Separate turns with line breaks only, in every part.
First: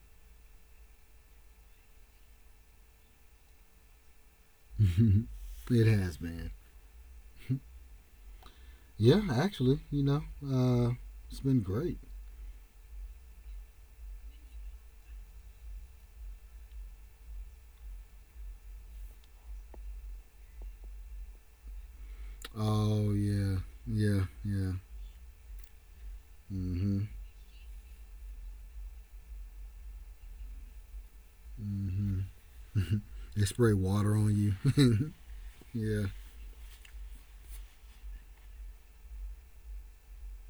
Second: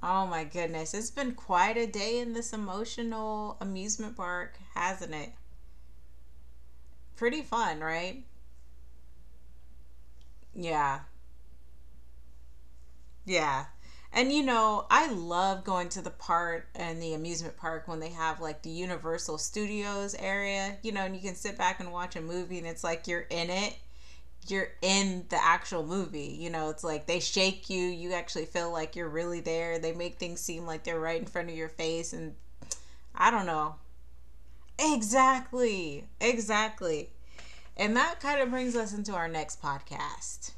Oh my goodness, it's been quite a day in this emotional amusement park, hasn't it?
It has, man.
Pretty fun, right?
Yeah, actually, uh,
Yeah,
it's been great.
yeah. And I love going to the park and the amusement park when they have like the Universal Studios area, and you can sit back and watch a movie and it's like
Oh
you're in
yeah,
it.
yeah,
You're
yeah.
in the actual movie. You know, it's like
Mm-hmm.
they shake you. You actually feel like you're really there. They make things seem like they're right in front of your face
Mm-hmm.
and I don't
They
know.
spray water on you.
Exactly.
Yeah.
Exactly. And that kind of brings us into our next podcast.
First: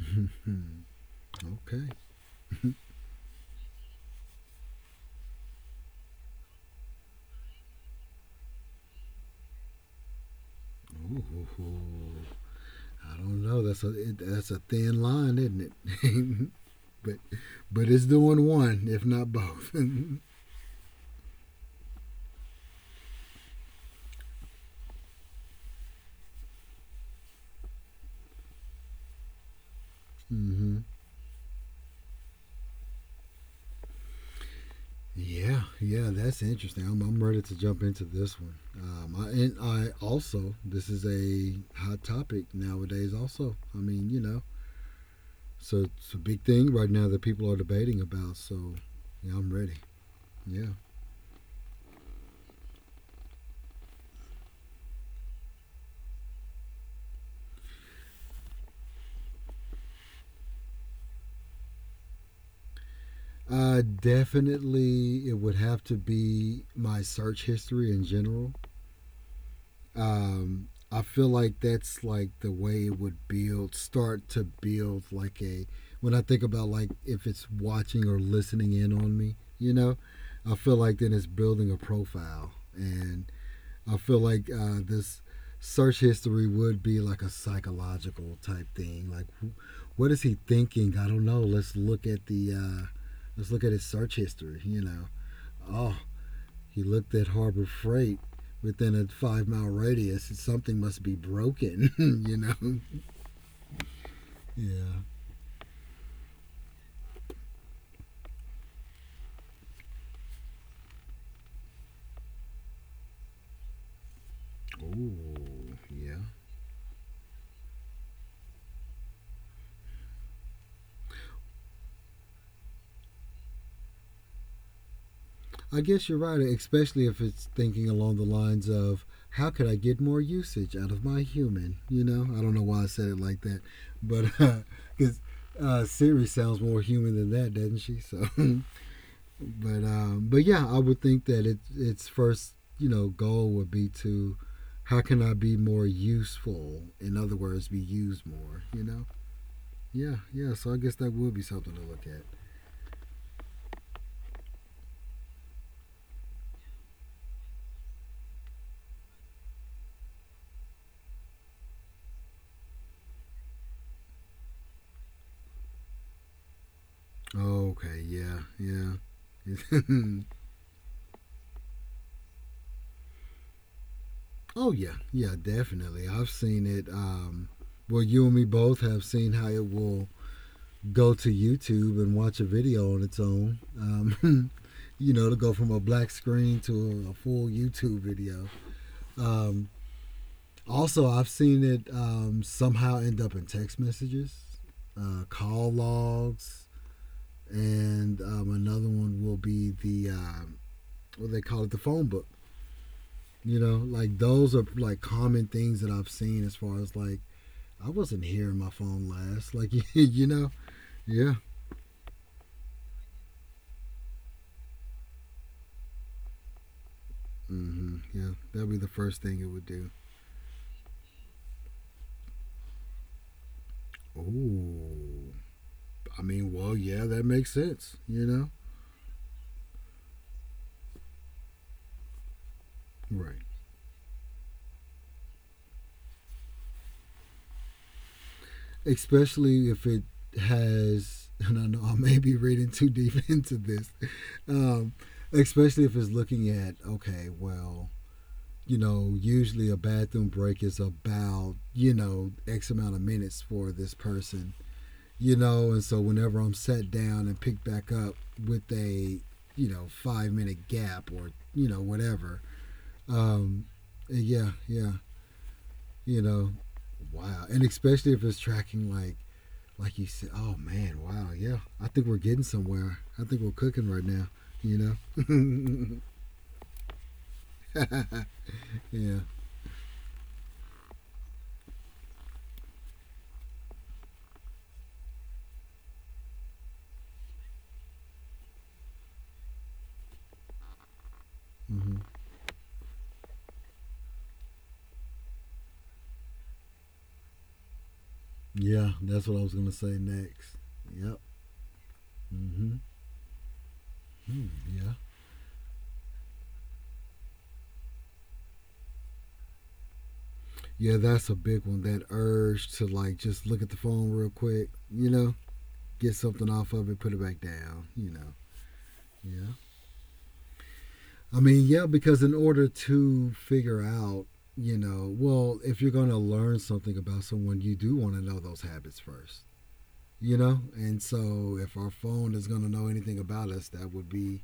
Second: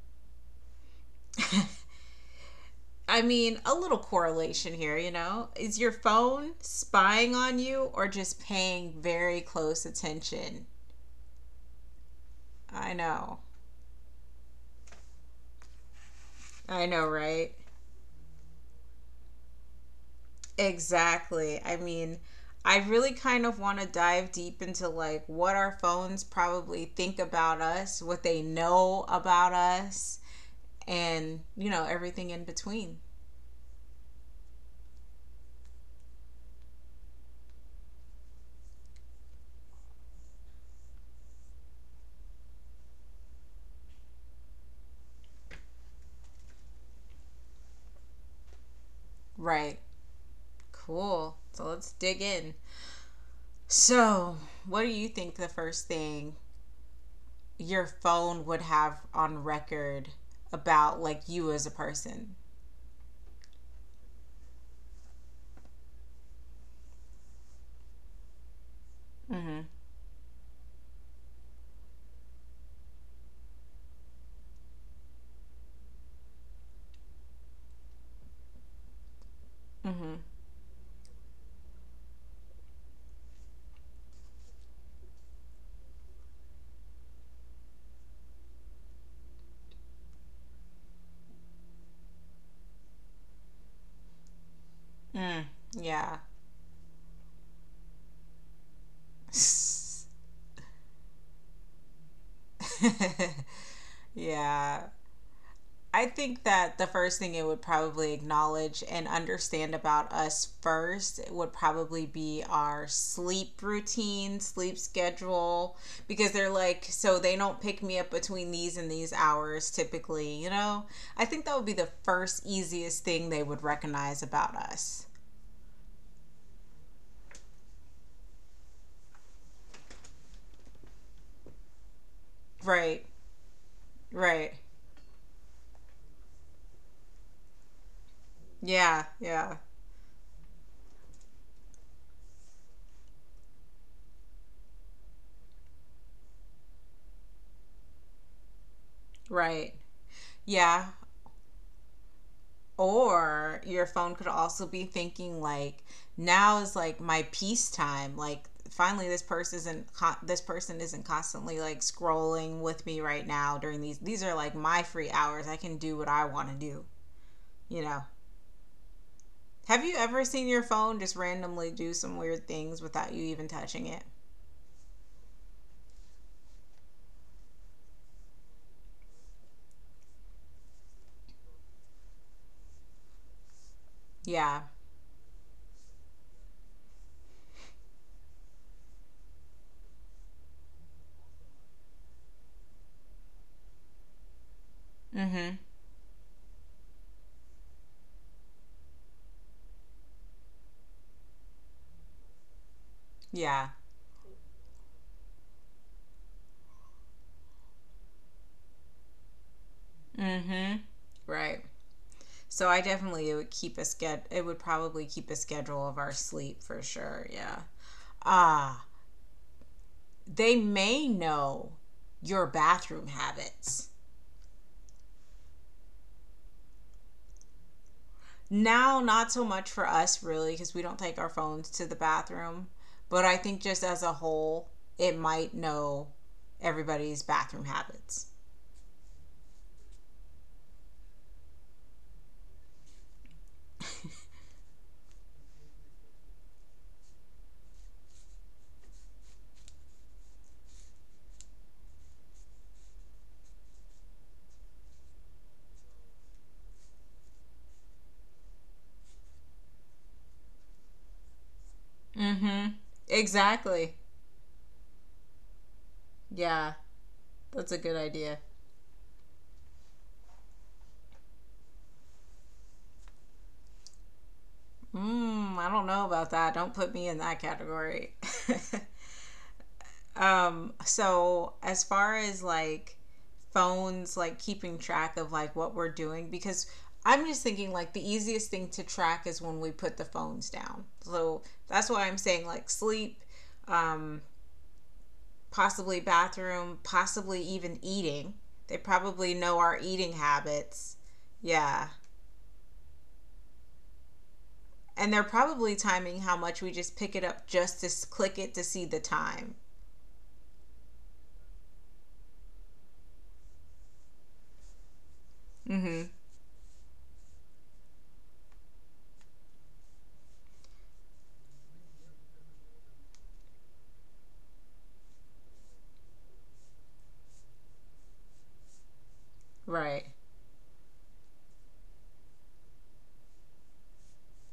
Okay. Ooh,
I mean, a little correlation here, you know? Is your phone spying on you or just paying very close attention? I
I
know.
don't know. That's a thin line, isn't it?
I know,
but
right?
but it's doing one, if not both.
Exactly. I mean, I really kind of want to dive deep into like what our phones probably think about us, what they know about us,
Mm-hmm.
and, everything in between.
Yeah, yeah, that's interesting. I'm ready to jump into this one. And I also, this is a hot topic nowadays, also. I mean, you know, so it's a big thing right now that people are debating about. So, yeah, I'm
Right.
ready. Yeah.
Cool. So let's dig in. So, what do you think the first thing your phone would have on record about like you as a person?
Definitely, it would have to be my search history in general.
Mm-hmm.
I feel like that's like the way it would build, start to build like a. When I think about like if it's watching or listening in on me, you
Mm-hmm.
know, I feel like then it's building a profile, and I feel like this search history would be like a psychological type thing. Like, what is he thinking? I don't know. Let's look at the. Let's look at his search history. You know,
Mm. Yeah.
oh, he looked at Harbor Freight within a 5 mile radius. Something must be broken, you know?
yeah.
Yeah.
I think that the first thing it would probably acknowledge and understand about us first would probably be our sleep routine, sleep schedule,
Ooh,
because
yeah.
they're like, so they don't pick me up between these and these hours typically, you know? I think that would be the first easiest thing they would recognize about us.
I guess you're right, especially if it's thinking along the lines of how could I get more usage out of my human? You know, I don't know
Right,
why I said it like that, but
right.
because Siri sounds more human than that, doesn't she? So yeah.
Yeah, yeah,
But yeah, I would think that it its first goal would be to how can I be more useful? In other words, be used more. You know.
right.
Yeah, yeah.
Yeah,
So I guess that would be something to look at.
or your phone could also be thinking like now is like my peace time, like finally this person isn't, this person isn't constantly like scrolling with me right now during these, are like my free hours. I can do what I want to do, you know?
Okay. Yeah. Yeah.
Have you ever seen your phone just randomly do some weird things without you even touching it?
Oh yeah, yeah, definitely. I've seen it. Well, you and me both have seen how it will go to YouTube and watch a video on its own.
Yeah.
You know, to go from a black screen to a full YouTube video. Um, Also, I've seen it somehow end up in text messages,
Mm-hmm.
call logs, and another one will be the what they call it, the phone book.
Yeah.
You know, like those are like common things that I've seen as far as like I wasn't hearing my phone last. Like you know,
Mm-hmm.
yeah,
Right. So I definitely, it would probably keep a schedule of our sleep for sure. Yeah.
mm-hmm, yeah,
Ah,
that'd be the first thing it would do.
they may know your bathroom habits.
Oh, I mean, well, yeah, that makes sense. You know,
Now, not so much for us really, because we don't take our phones to the bathroom, but I
right.
think just as a whole, it might know everybody's bathroom habits.
Especially if it has, and I know I may be reading too deep into this, um, especially if it's looking at, okay, well, you know, usually a bathroom break is about, you know, X amount of minutes for this person, you know, and so whenever I'm set down and picked back up with you know, 5 minute gap or, you know,
Mm
whatever,
hmm.
um,
Exactly.
yeah, yeah, you
Yeah,
know, wow.
that's a
And
good
especially
idea.
if it's tracking like you said, oh man, wow, yeah. I think we're getting somewhere. I think we're cooking right now. You
Mm, I don't know
know,
about that. Don't put me in that category.
yeah,
So as far as like phones, like keeping track of like what we're doing, because I'm just thinking like the easiest thing to track is when we put the phones down. So that's why I'm
hmm,
saying like sleep, um, possibly bathroom, possibly even eating. They
yeah.
probably
That's what
know
I was
our
gonna
eating
say next.
habits.
Yep.
Yeah.
Mm-hmm. Mm,
And
yeah.
they're probably timing how much we just pick it up just to click it to see the time.
Yeah, that's a big one. That urge to like just look at the phone real quick. You know,
Mm hmm.
get something off of it, put it back down. You know. Yeah. I mean, yeah, because in order to figure out, you know, well, if you're going to learn something about someone, you do want to know those habits first.
Right.
You know, and so if our phone is going to know anything about us, that would be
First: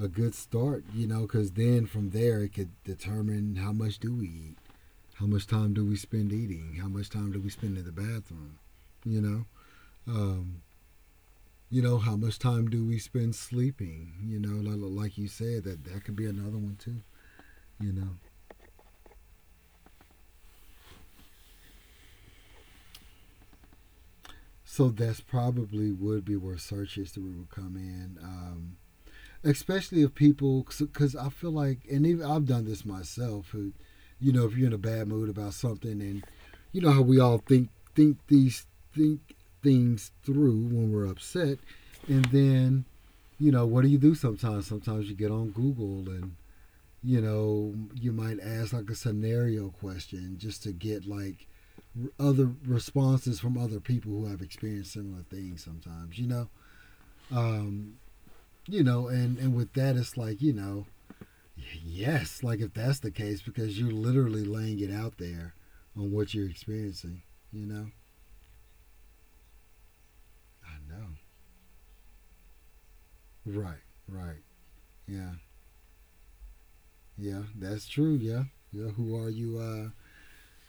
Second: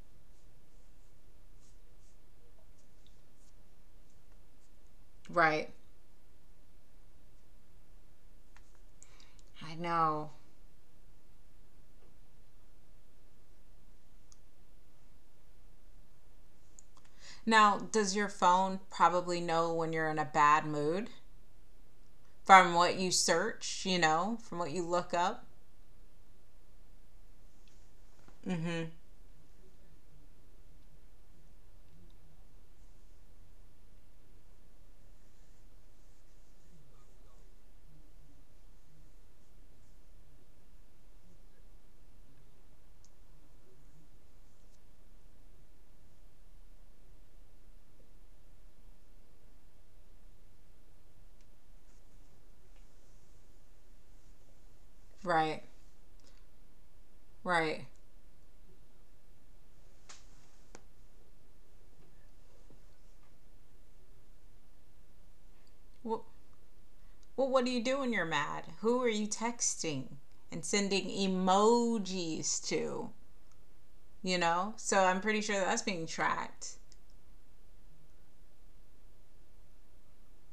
a good start. You know, because then from there it could determine how much do we eat, how much
Right.
time do we spend eating, how much time do we spend in the bathroom, you know.
I know.
um, you know, how much time do we spend sleeping, you know, like you said, that that could be another one too.
Now,
You know,
does your phone probably know when you're in a bad mood from what you search, from what
so
you look
that's
up?
probably would be where search history would come in.
Mm-hmm.
Especially if people, because I feel like, and even I've done this myself, who, you know, if you're in a bad mood about something, and you know how we all think these think things through when we're upset, and then, you know, what do you do sometimes? Sometimes you get on Google and, you know, you might ask like a scenario question just to get like other responses from other people who have experienced similar things
Right,
sometimes, you know. um
right.
you know, and with that, it's like, you know, yes, like if that's the case, because you're literally laying it out there on what
Well,
you're experiencing,
well,
you
what do
know?
you do when you're mad? Who are you texting
I
and
know.
sending emojis to?
Right, right.
You know? So
Yeah,
I'm pretty sure that's being tracked.
yeah, that's true. Yeah, yeah. Who are you?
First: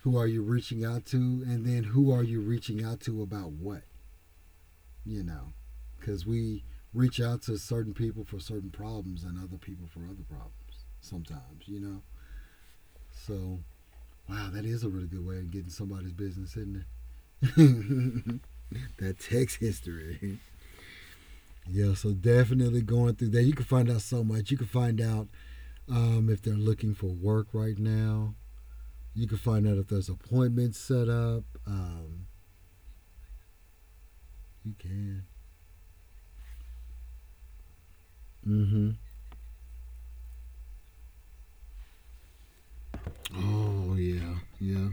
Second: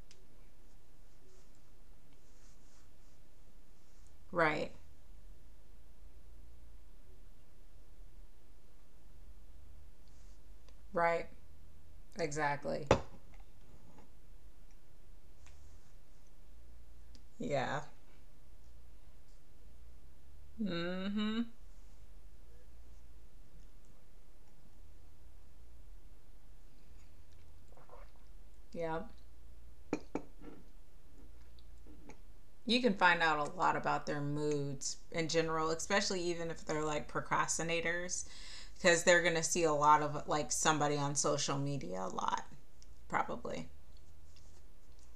Who are you reaching out to? And then who are you reaching out to about what?
Right,
You know, because we reach out to certain people for certain problems and other people for other problems
right.
sometimes, you know?
Exactly.
So, wow, that is a really good way of getting somebody's business, isn't
Yeah.
it? That text history.
Mm-hmm.
Yeah, so definitely going through that. You can find out so much. You can find out if they're looking for work right now.
Yeah.
You can find out if there's appointments set up.
You can find out a lot about their
You
moods
can.
in general, especially even if they're like procrastinators,
Mm-hmm.
because they're gonna see a lot of like somebody on social media a lot, probably.
Oh yeah, yeah.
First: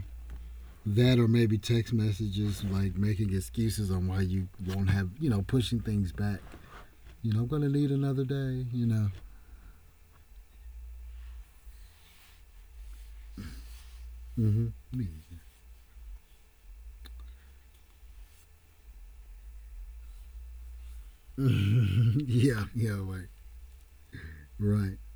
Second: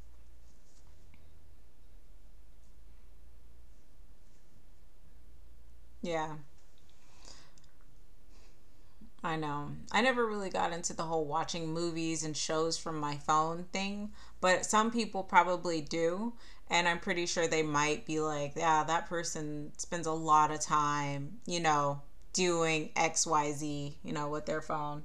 That or maybe text messages like making excuses on why you won't have, you know, pushing things
Yeah.
back. You know, I'm gonna need another day. You know.
I know I never really got into the whole watching movies and shows from my phone thing,
Mm-hmm.
but some people probably do, and I'm pretty sure they might be like, yeah, that person spends a lot of time,
Mm-hmm. Yeah, yeah,
doing
right.
xyz, with their
Right.
phone,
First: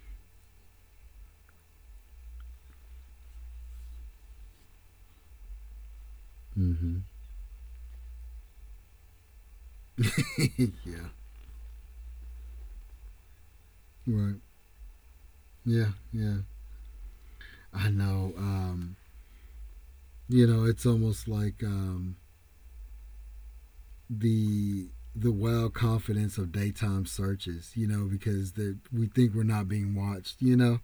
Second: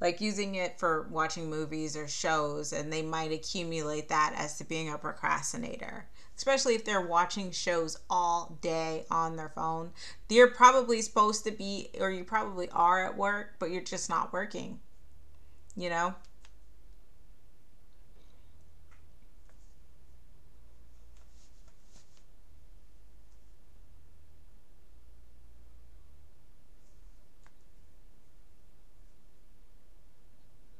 like using it for watching movies or shows, and they might accumulate that as to being a procrastinator. Especially if
Mm-hmm.
they're watching shows all day on their phone. You're probably
yeah,
supposed to be, or you probably are at work, but you're just not
right.
working,
Yeah,
you know?
yeah. I know. You know, it's almost like the the wild confidence of daytime searches, you know, because that we think we're not being watched, you know,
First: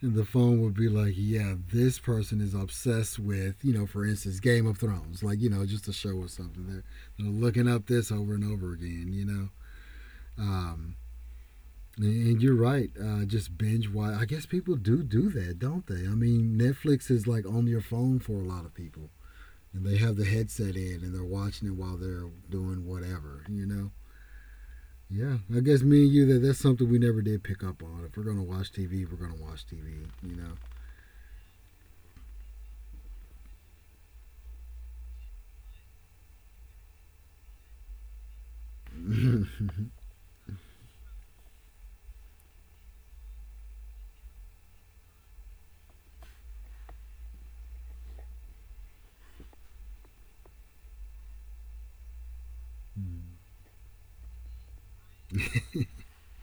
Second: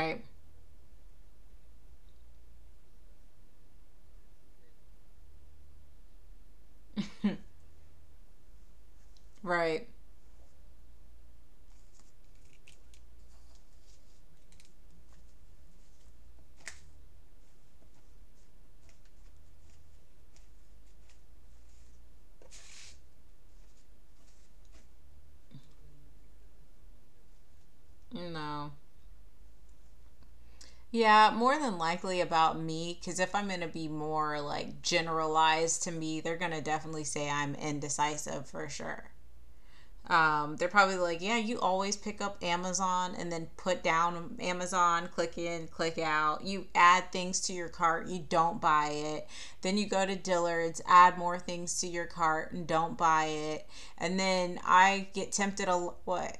and the phone would be like, yeah, this person is obsessed with, you know, for instance, Game of Thrones, like, you know, just a show or something. They're looking up this over and over again, you know.
Right.
Um, and you're right, just binge watch. I guess people do do that, don't they? I mean, Netflix is like on your phone for a lot of people. And they have the headset in and they're watching it while they're doing whatever, you know? Yeah, I guess me and you, that's something we never did pick up on. If we're gonna watch
No.
TV, we're gonna watch TV, you
Yeah, more than likely about me, because if I'm going to be more like generalized to me, they're going to definitely say I'm indecisive for sure.
know.
They're probably like, yeah, you always pick up Amazon and then put down Amazon, click in, click out. You add things to your cart, you don't buy it. Then you go to Dillard's, add more things to your cart and don't buy it. And then I get tempted a lot. What?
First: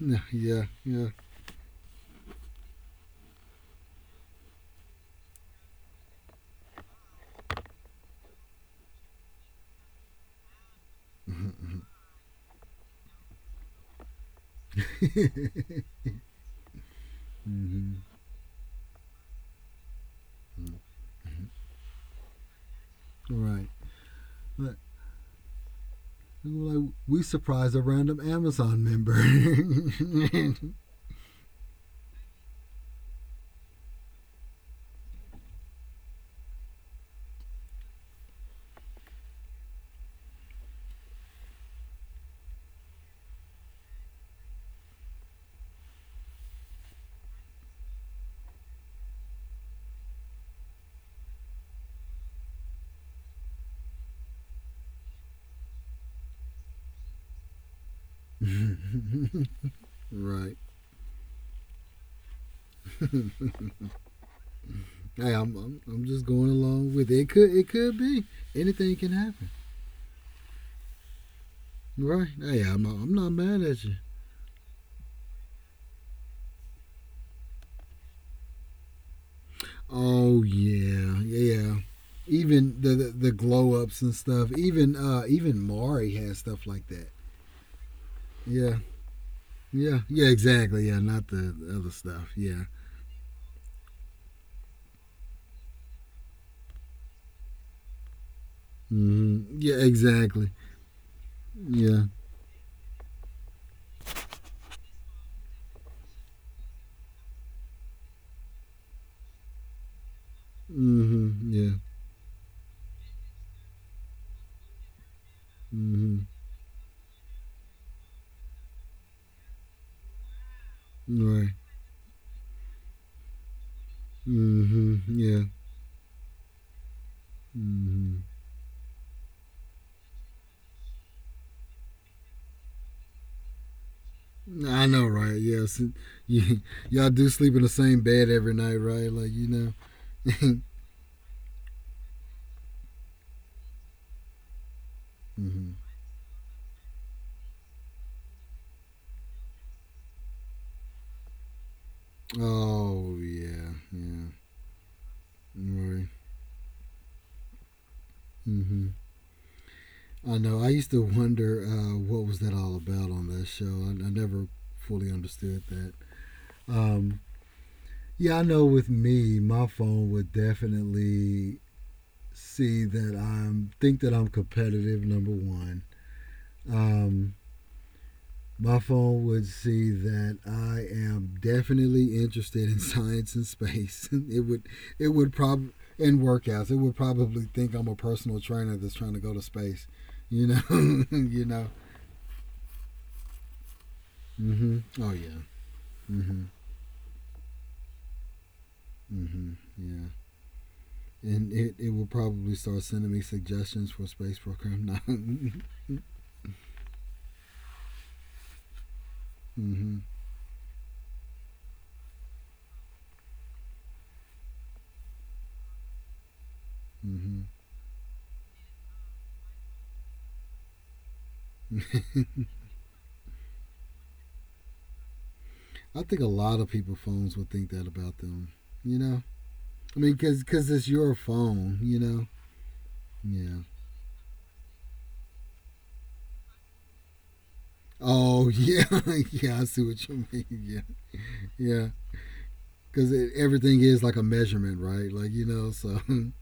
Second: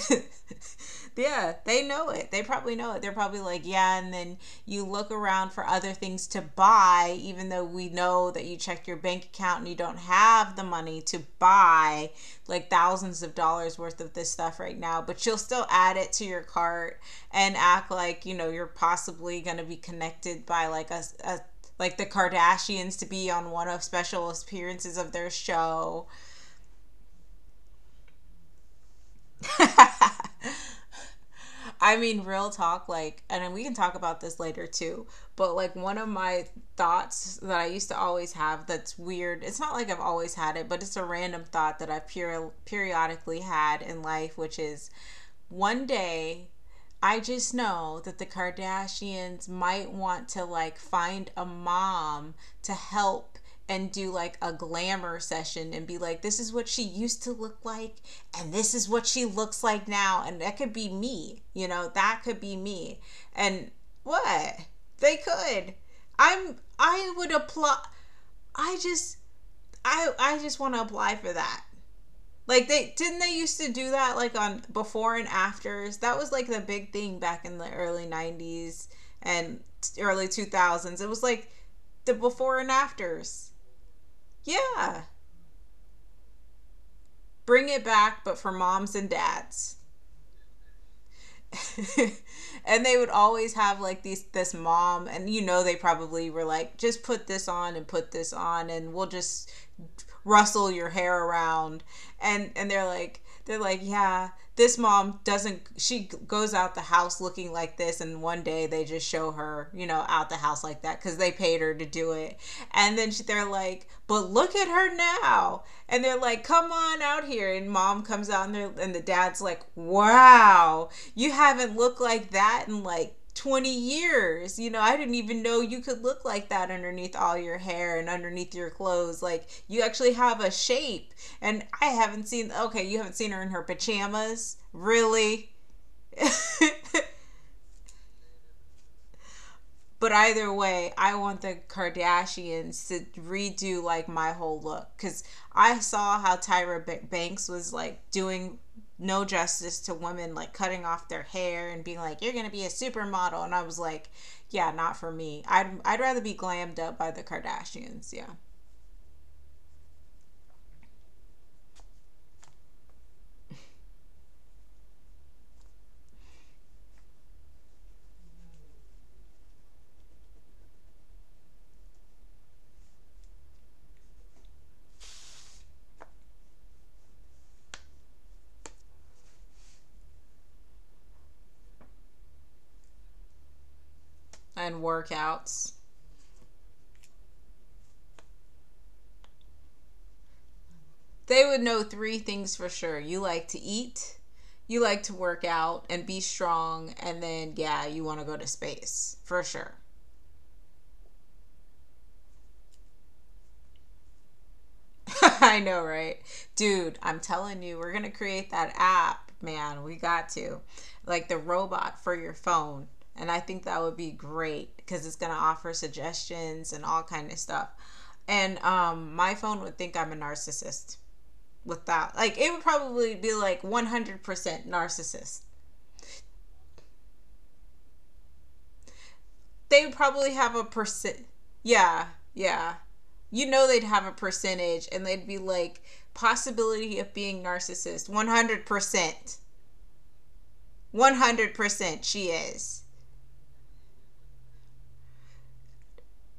Yeah, yeah.
Yeah, they know it. They probably know it. They're probably like, yeah, and then you look around for other things to buy, even though we know that you checked your bank account and you don't have the money to buy like thousands of dollars worth of this stuff right now, but you'll still add it to your cart and act
mm-hmm.
like, you know, you're possibly going to be connected by like a like the Kardashians to be
All
on one
right,
of special
but
appearances of their show.
like we surprised a random Amazon member.
I mean, real talk, like, and we can talk about this later too, but like one of my thoughts that I used to always have that's weird, it's not like I've always had it, but it's a random thought that I've periodically had in life, which is one day I just know that the Kardashians might want to like find a mom to help and do like a glamour session and be like, this is what she used to look like and this is what she looks like now. And that
right.
could be me, you know, that could be me. And what? They
Hey,
could.
I'm just going along with
I
it.
would
Could It
apply.
could be
I
anything can
just,
happen,
I just want to apply for that.
right? Hey,
Like, they
I'm
didn't
not
they
mad
used to
at you.
do that like on before and afters. That was like the big thing back in the early '90s and early
Oh
2000s. It
yeah,
was like
yeah.
the before and
Even the
afters.
glow ups and stuff. Even
Yeah.
even Mari has stuff like that.
Bring it back but for
Yeah,
moms and dads.
yeah, yeah. Exactly. Yeah, not the other stuff. Yeah.
And they would always have like these this mom, and you know they probably were like, just put this on and put this on, and we'll
Mm-hmm.
just
Yeah. Exactly.
rustle your hair around.
Yeah.
And they're like, yeah, this mom, doesn't she goes out the house looking like this, and one day they just show her, you know, out the house like that, because they
Mm-hmm.
paid
Yeah.
her to do it. And then she, they're like, but look at her now. And
Mm-hmm.
they're like, come on out here. And mom comes out, and the dad's like, wow, you
Right.
haven't looked like that in like 20 years. You know, I
Mm-hmm.
didn't
Yeah.
even know you could look like that underneath all your hair and
Mm-hmm.
underneath your clothes. Like, you actually have a shape. And I haven't seen, okay, you haven't seen her in her pajamas.
I know, right?
Really?
Yes. You, y'all do sleep in the same bed every night, right? Like, you
But
know.
either way, I want the Kardashians to redo like my whole look, because
Mm-hmm.
I saw how Tyra Banks was like doing no justice to women, like cutting off their hair and being like, "You're gonna be a
Oh
supermodel," and I
yeah.
was like,
Yeah.
"Yeah, not for me. I'd
Right.
rather be glammed up by the Kardashians, yeah,
Mm-hmm. I know. I used to wonder what was that all about on that show. I never fully understood that. Um, yeah, I know. With me, my phone would definitely see that I'm think that I'm competitive. Number one, um, my phone would see that I am definitely interested in science and space. it would
and
it would probably
workouts.
in workouts. It would probably think I'm a personal trainer that's trying to go to space. You know, you
They would
know.
know three things for sure. You like to eat."
Mm-hmm.
You like
Oh
to
yeah.
work out and be
Mm-hmm.
strong, and then, yeah, you want to go to space for
Mm-hmm.
sure.
Yeah. And it will probably start sending me suggestions for space program now. mm-hmm.
I know, right? Dude, I'm telling you, we're gonna create that app, man. We got to. Like the robot for your phone. And I think that would be great because it's gonna offer suggestions and all kind
Mm-hmm.
of stuff. And my phone would think I'm a narcissist with that. Like it would probably be like 100% narcissist.
I think a lot of people phones would think that about them. You know,
They
I
would
mean,
probably have a
cause it's your
percent,
phone. You
yeah,
know.
yeah. You
Yeah.
know they'd have a percentage and they'd be like, possibility of being narcissist
Oh yeah,
100%.
yeah. I see what you mean. Yeah, yeah.
100% she is.
Cause everything is like a measurement, right? Like, you know. So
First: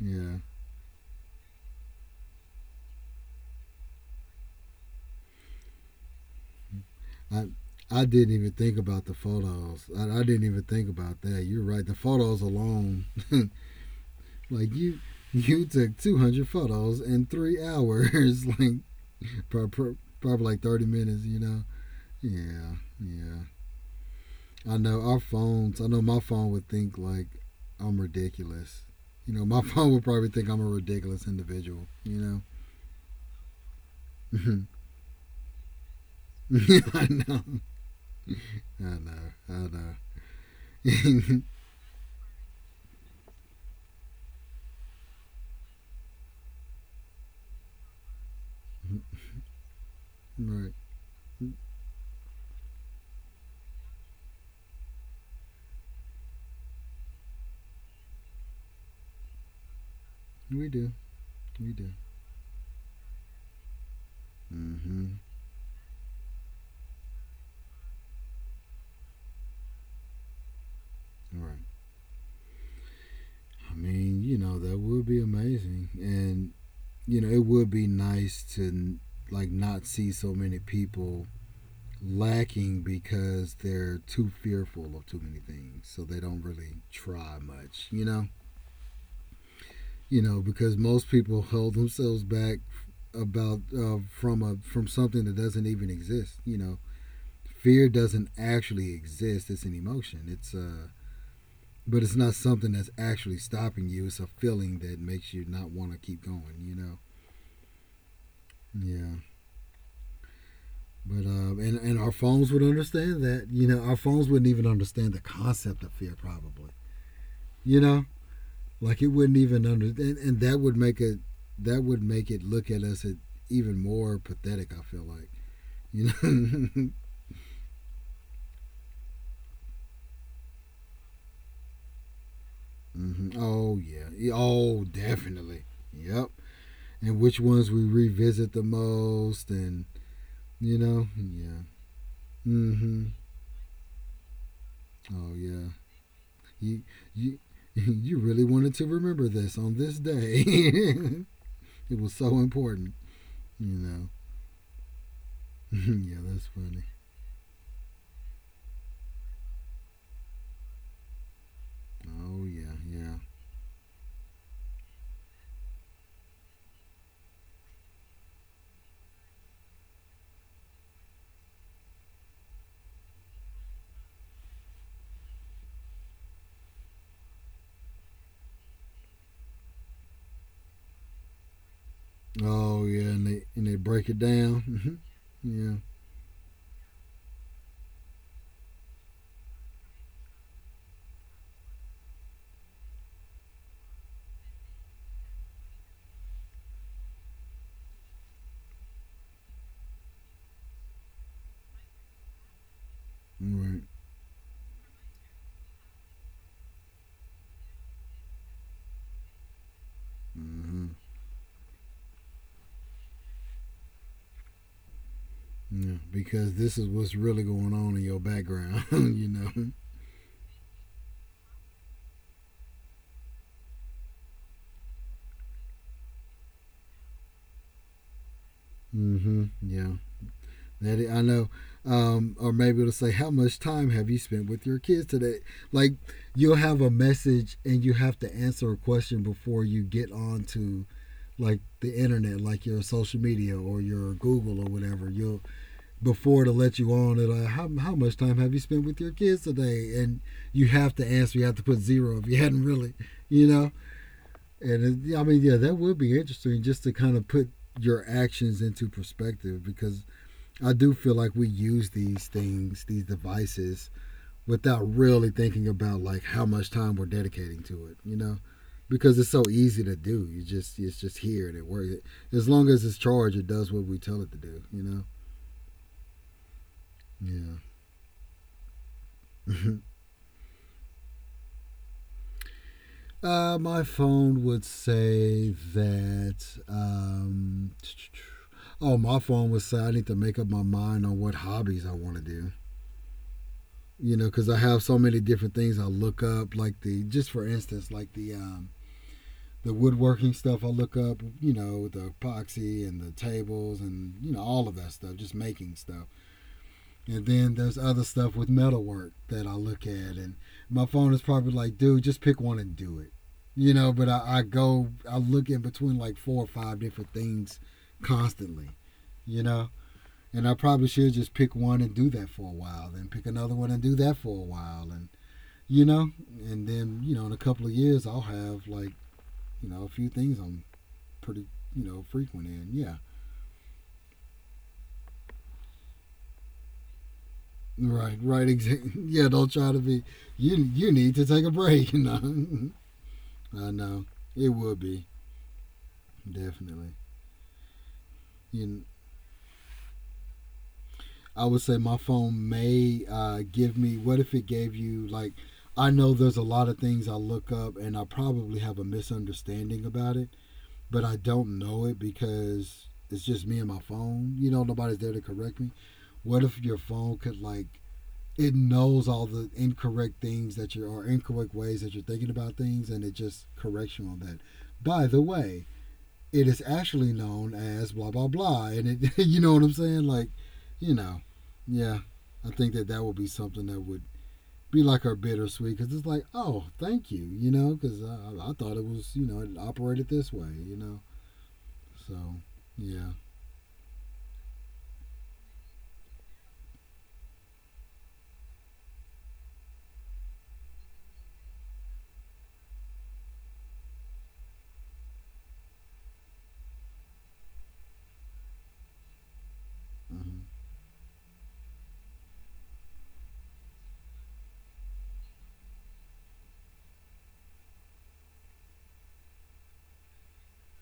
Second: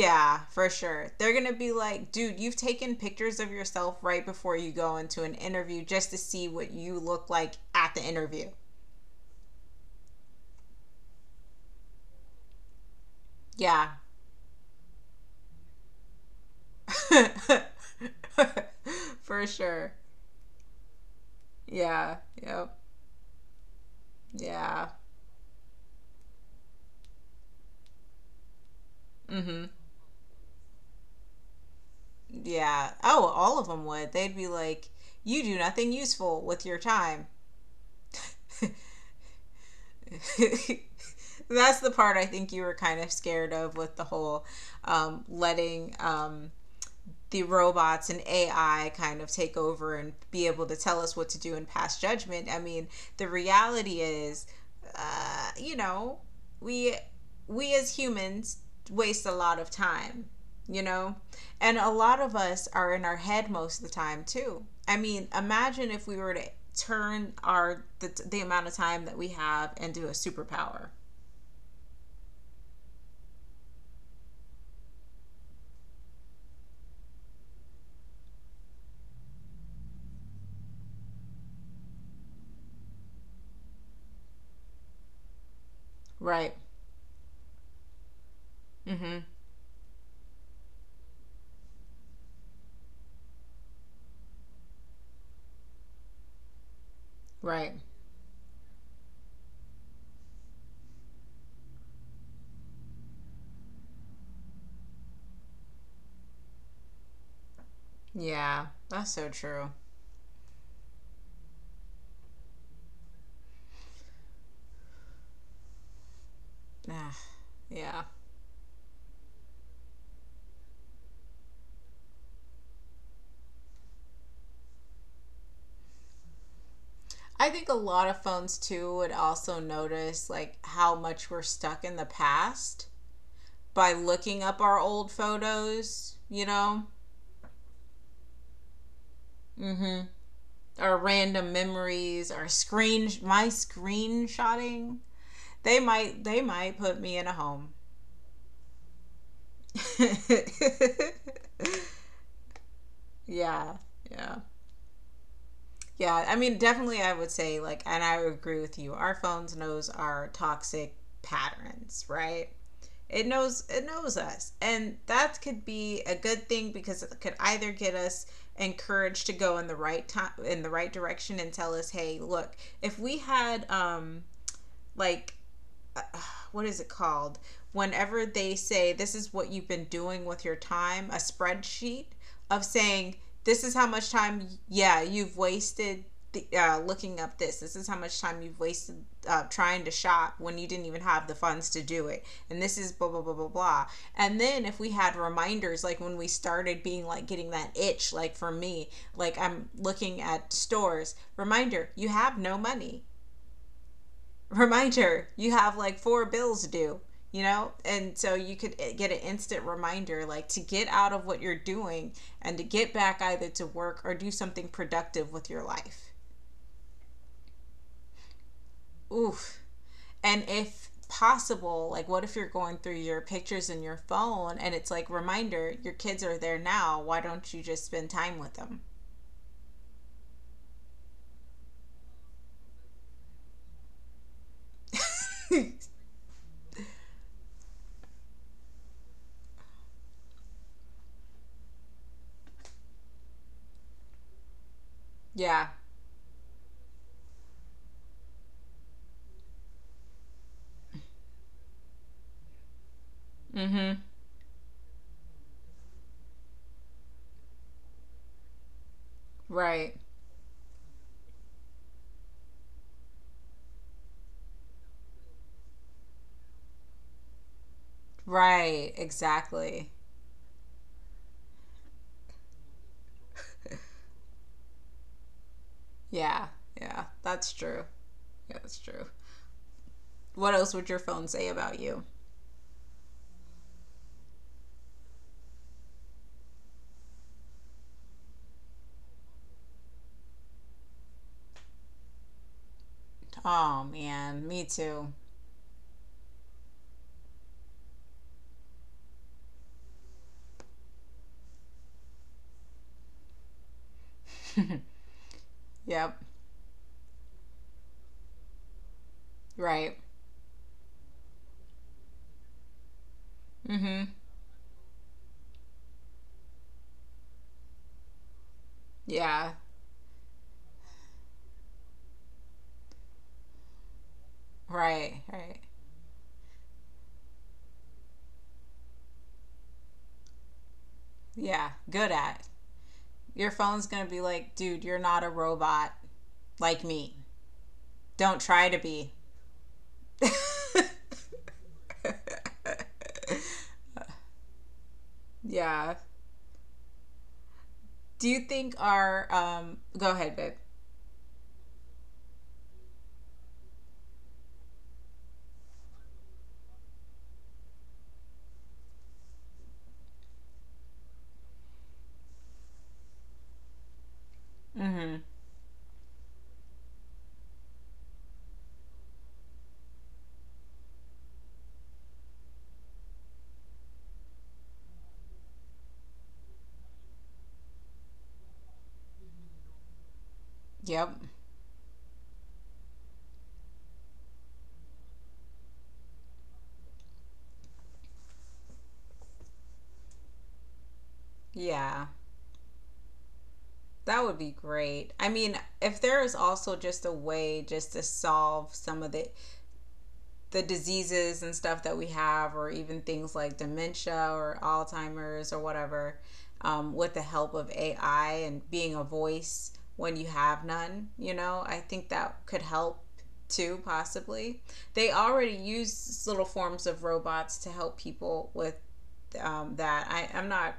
yeah,
for sure. They're going to be like, dude, you've taken pictures of yourself right before you go into an interview just to see what you look
I
like at the
I didn't
interview.
even think about the photos. I didn't even think about that. You're right. The photos alone
Yeah.
Like you took 200 photos in three hours, like
For sure.
probably like 30 minutes. You know?
Yeah.
Yeah,
Yep.
yeah. I
Yeah.
know our phones. I know my phone would think like I'm ridiculous. You know, my
Mm-hmm.
phone would probably think I'm a ridiculous individual. You
Yeah. Oh, all of them would. They'd be
know?
like, you do nothing useful with your
I
time.
know. I know. I know.
That's the part I think you were kind of scared of with the whole letting, the robots and AI kind of take over and be able
Right.
to tell us what to do and pass judgment. I mean, the reality is, you know, we we as humans waste a lot of time,
We
you
do.
know,
We
and
do.
a lot of us are in our head most of the time too. I
Mm-hmm.
mean, imagine if we were to turn our the amount of time that we have and do a superpower,
All right. I mean, you know, that would be amazing. And you know, it would be nice to like not see so many people lacking because they're too fearful of too many things, so they don't
right?
really try much.
Mm-hmm.
Because most people hold themselves back about from a from something that doesn't even exist.
Right.
Fear doesn't actually exist. It's an emotion. It's But it's not something that's actually stopping you. It's a feeling that makes you not want to keep going.
Yeah, that's
Yeah.
so true.
But and our phones would understand that. You know, our phones wouldn't even understand the concept of fear, probably.
Ah,
You know,
yeah.
like it wouldn't even understand, and that would make it look at us at even more pathetic. I feel like. You know.
I think a lot of phones too would also notice like how much we're stuck in the past
Hmm. Oh
by
yeah. Yeah.
looking up our
Oh,
old
definitely.
photos,
Yep.
you know?
And which ones we revisit the most, and
Mhm.
you
Our
know,
random
yeah.
memories, our
Mm-hmm.
screen my screenshotting.
Oh yeah.
They might
You
put me in a
you
home.
you really wanted to remember this on this day. It was so important, you
Yeah.
know.
Yeah. Yeah,
Yeah,
I
that's
mean
funny.
definitely I would say like and I would agree with you. Our phones knows our toxic patterns,
Oh
right?
yeah, yeah.
It knows us. And that could be a good thing because it could either get us encouraged to go in the right time in the right direction and tell us, "Hey, look, if we had like, what is it called? Whenever they say this is what you've been doing with your time, a spreadsheet of
Oh yeah,
saying
and they
this
and
is
they
how
break
much
it
time,
down.
yeah, you've
Yeah,
wasted looking up this. This is how much time you've wasted trying to shop when you didn't even have the funds to do it. And this is blah, blah, blah, blah, blah. And then if we had reminders, like when we started being like getting that itch, like for me, like I'm looking at stores, reminder, you have no money.
right.
Reminder: you have like 4 bills due, you know, and so you could get an instant reminder like to get
Mm-hmm.
out of what you're doing and to get back either to work or do something productive with your
Yeah,
life.
because this is what's really going on in your background, you know.
Oof. And if possible, like, what if you're going through your pictures in your phone and it's like, reminder, your kids are there now, why don't you just spend time with them?
Mm-hmm. Yeah, I know. Or maybe it'll say, "How much time have you spent with your kids today?" Like you'll have a message and you have to answer a question before you get on to like the internet, like your social media or your Google or whatever. You'll
Yeah.
before to let you on. It'll how much time have you spent with your kids today? And you have to answer. You have to put zero if you hadn't really, you know.
Mm-hmm.
And it, yeah, I mean, yeah, that would be interesting just to kind of put your actions into perspective
Right.
because I do feel like we use these things, these devices, without really thinking about like how much time we're dedicating to it,
Right,
because it's so easy
exactly.
to do. You just It's just here and it works. As long as it's charged, it does what we tell it to do. You know.
Yeah. Yeah, that's true. Yeah, that's true.
Yeah.
What else would your phone say about you?
My phone would say that. Oh, my phone would say I need to make up my mind on what hobbies I want to do.
Oh
You know, because
man,
I
me
have so
too.
many different things I look up. Like the just for instance, like the woodworking stuff I look up. You know, the epoxy and the tables and you know all of that stuff. Just making stuff.
Yep.
And then there's other stuff with metalwork that I look
Right.
at, and my phone is probably like, dude, just pick one and do it, you know. But
Mm-hmm.
I go, I look in between like four or five different things constantly, you
Yeah.
know. And I probably should just pick one and do that for a while, then pick another one and do that for a while, and
Right. Right.
you know, and then you know, in a couple of years, I'll have like you know a few things I'm pretty
Yeah.
you know
Good
frequent
at.
in, yeah.
Your phone's gonna be like, dude, you're not a robot like me.
Right,
Don't
right,
try to
exactly.
be.
Yeah, don't try to be. You need to take a break, you know. I know it will be
Yeah.
definitely.
Do you
You,
think
kn-
our go ahead, babe.
I would say my phone may give me. What if it gave you like? I know there's a lot of things I look up, and I probably have a misunderstanding about it, but I don't know it because it's just me and my phone. You know, nobody's there
Mm-hmm.
to correct me. What if your phone could like? It knows all the incorrect things that you are incorrect ways that you're thinking about things, and it just corrects you on that. By the way, it is actually known as blah blah blah, and it you know what I'm saying? Like, you
Yep.
know, yeah, I think that that would be something that would be like our bittersweet because it's like, oh, thank you, you know, because I thought it was you know it operated this way, you know,
Yeah.
so yeah.
That would be great. I mean, if there is also just a way just to solve some of the diseases and stuff that we have, or even things like dementia or Alzheimer's or whatever, with the help of AI and being a voice when you
Mm-hmm.
have none, you know, I think that could help too, possibly. They already use little forms of robots to help people with that. I'm not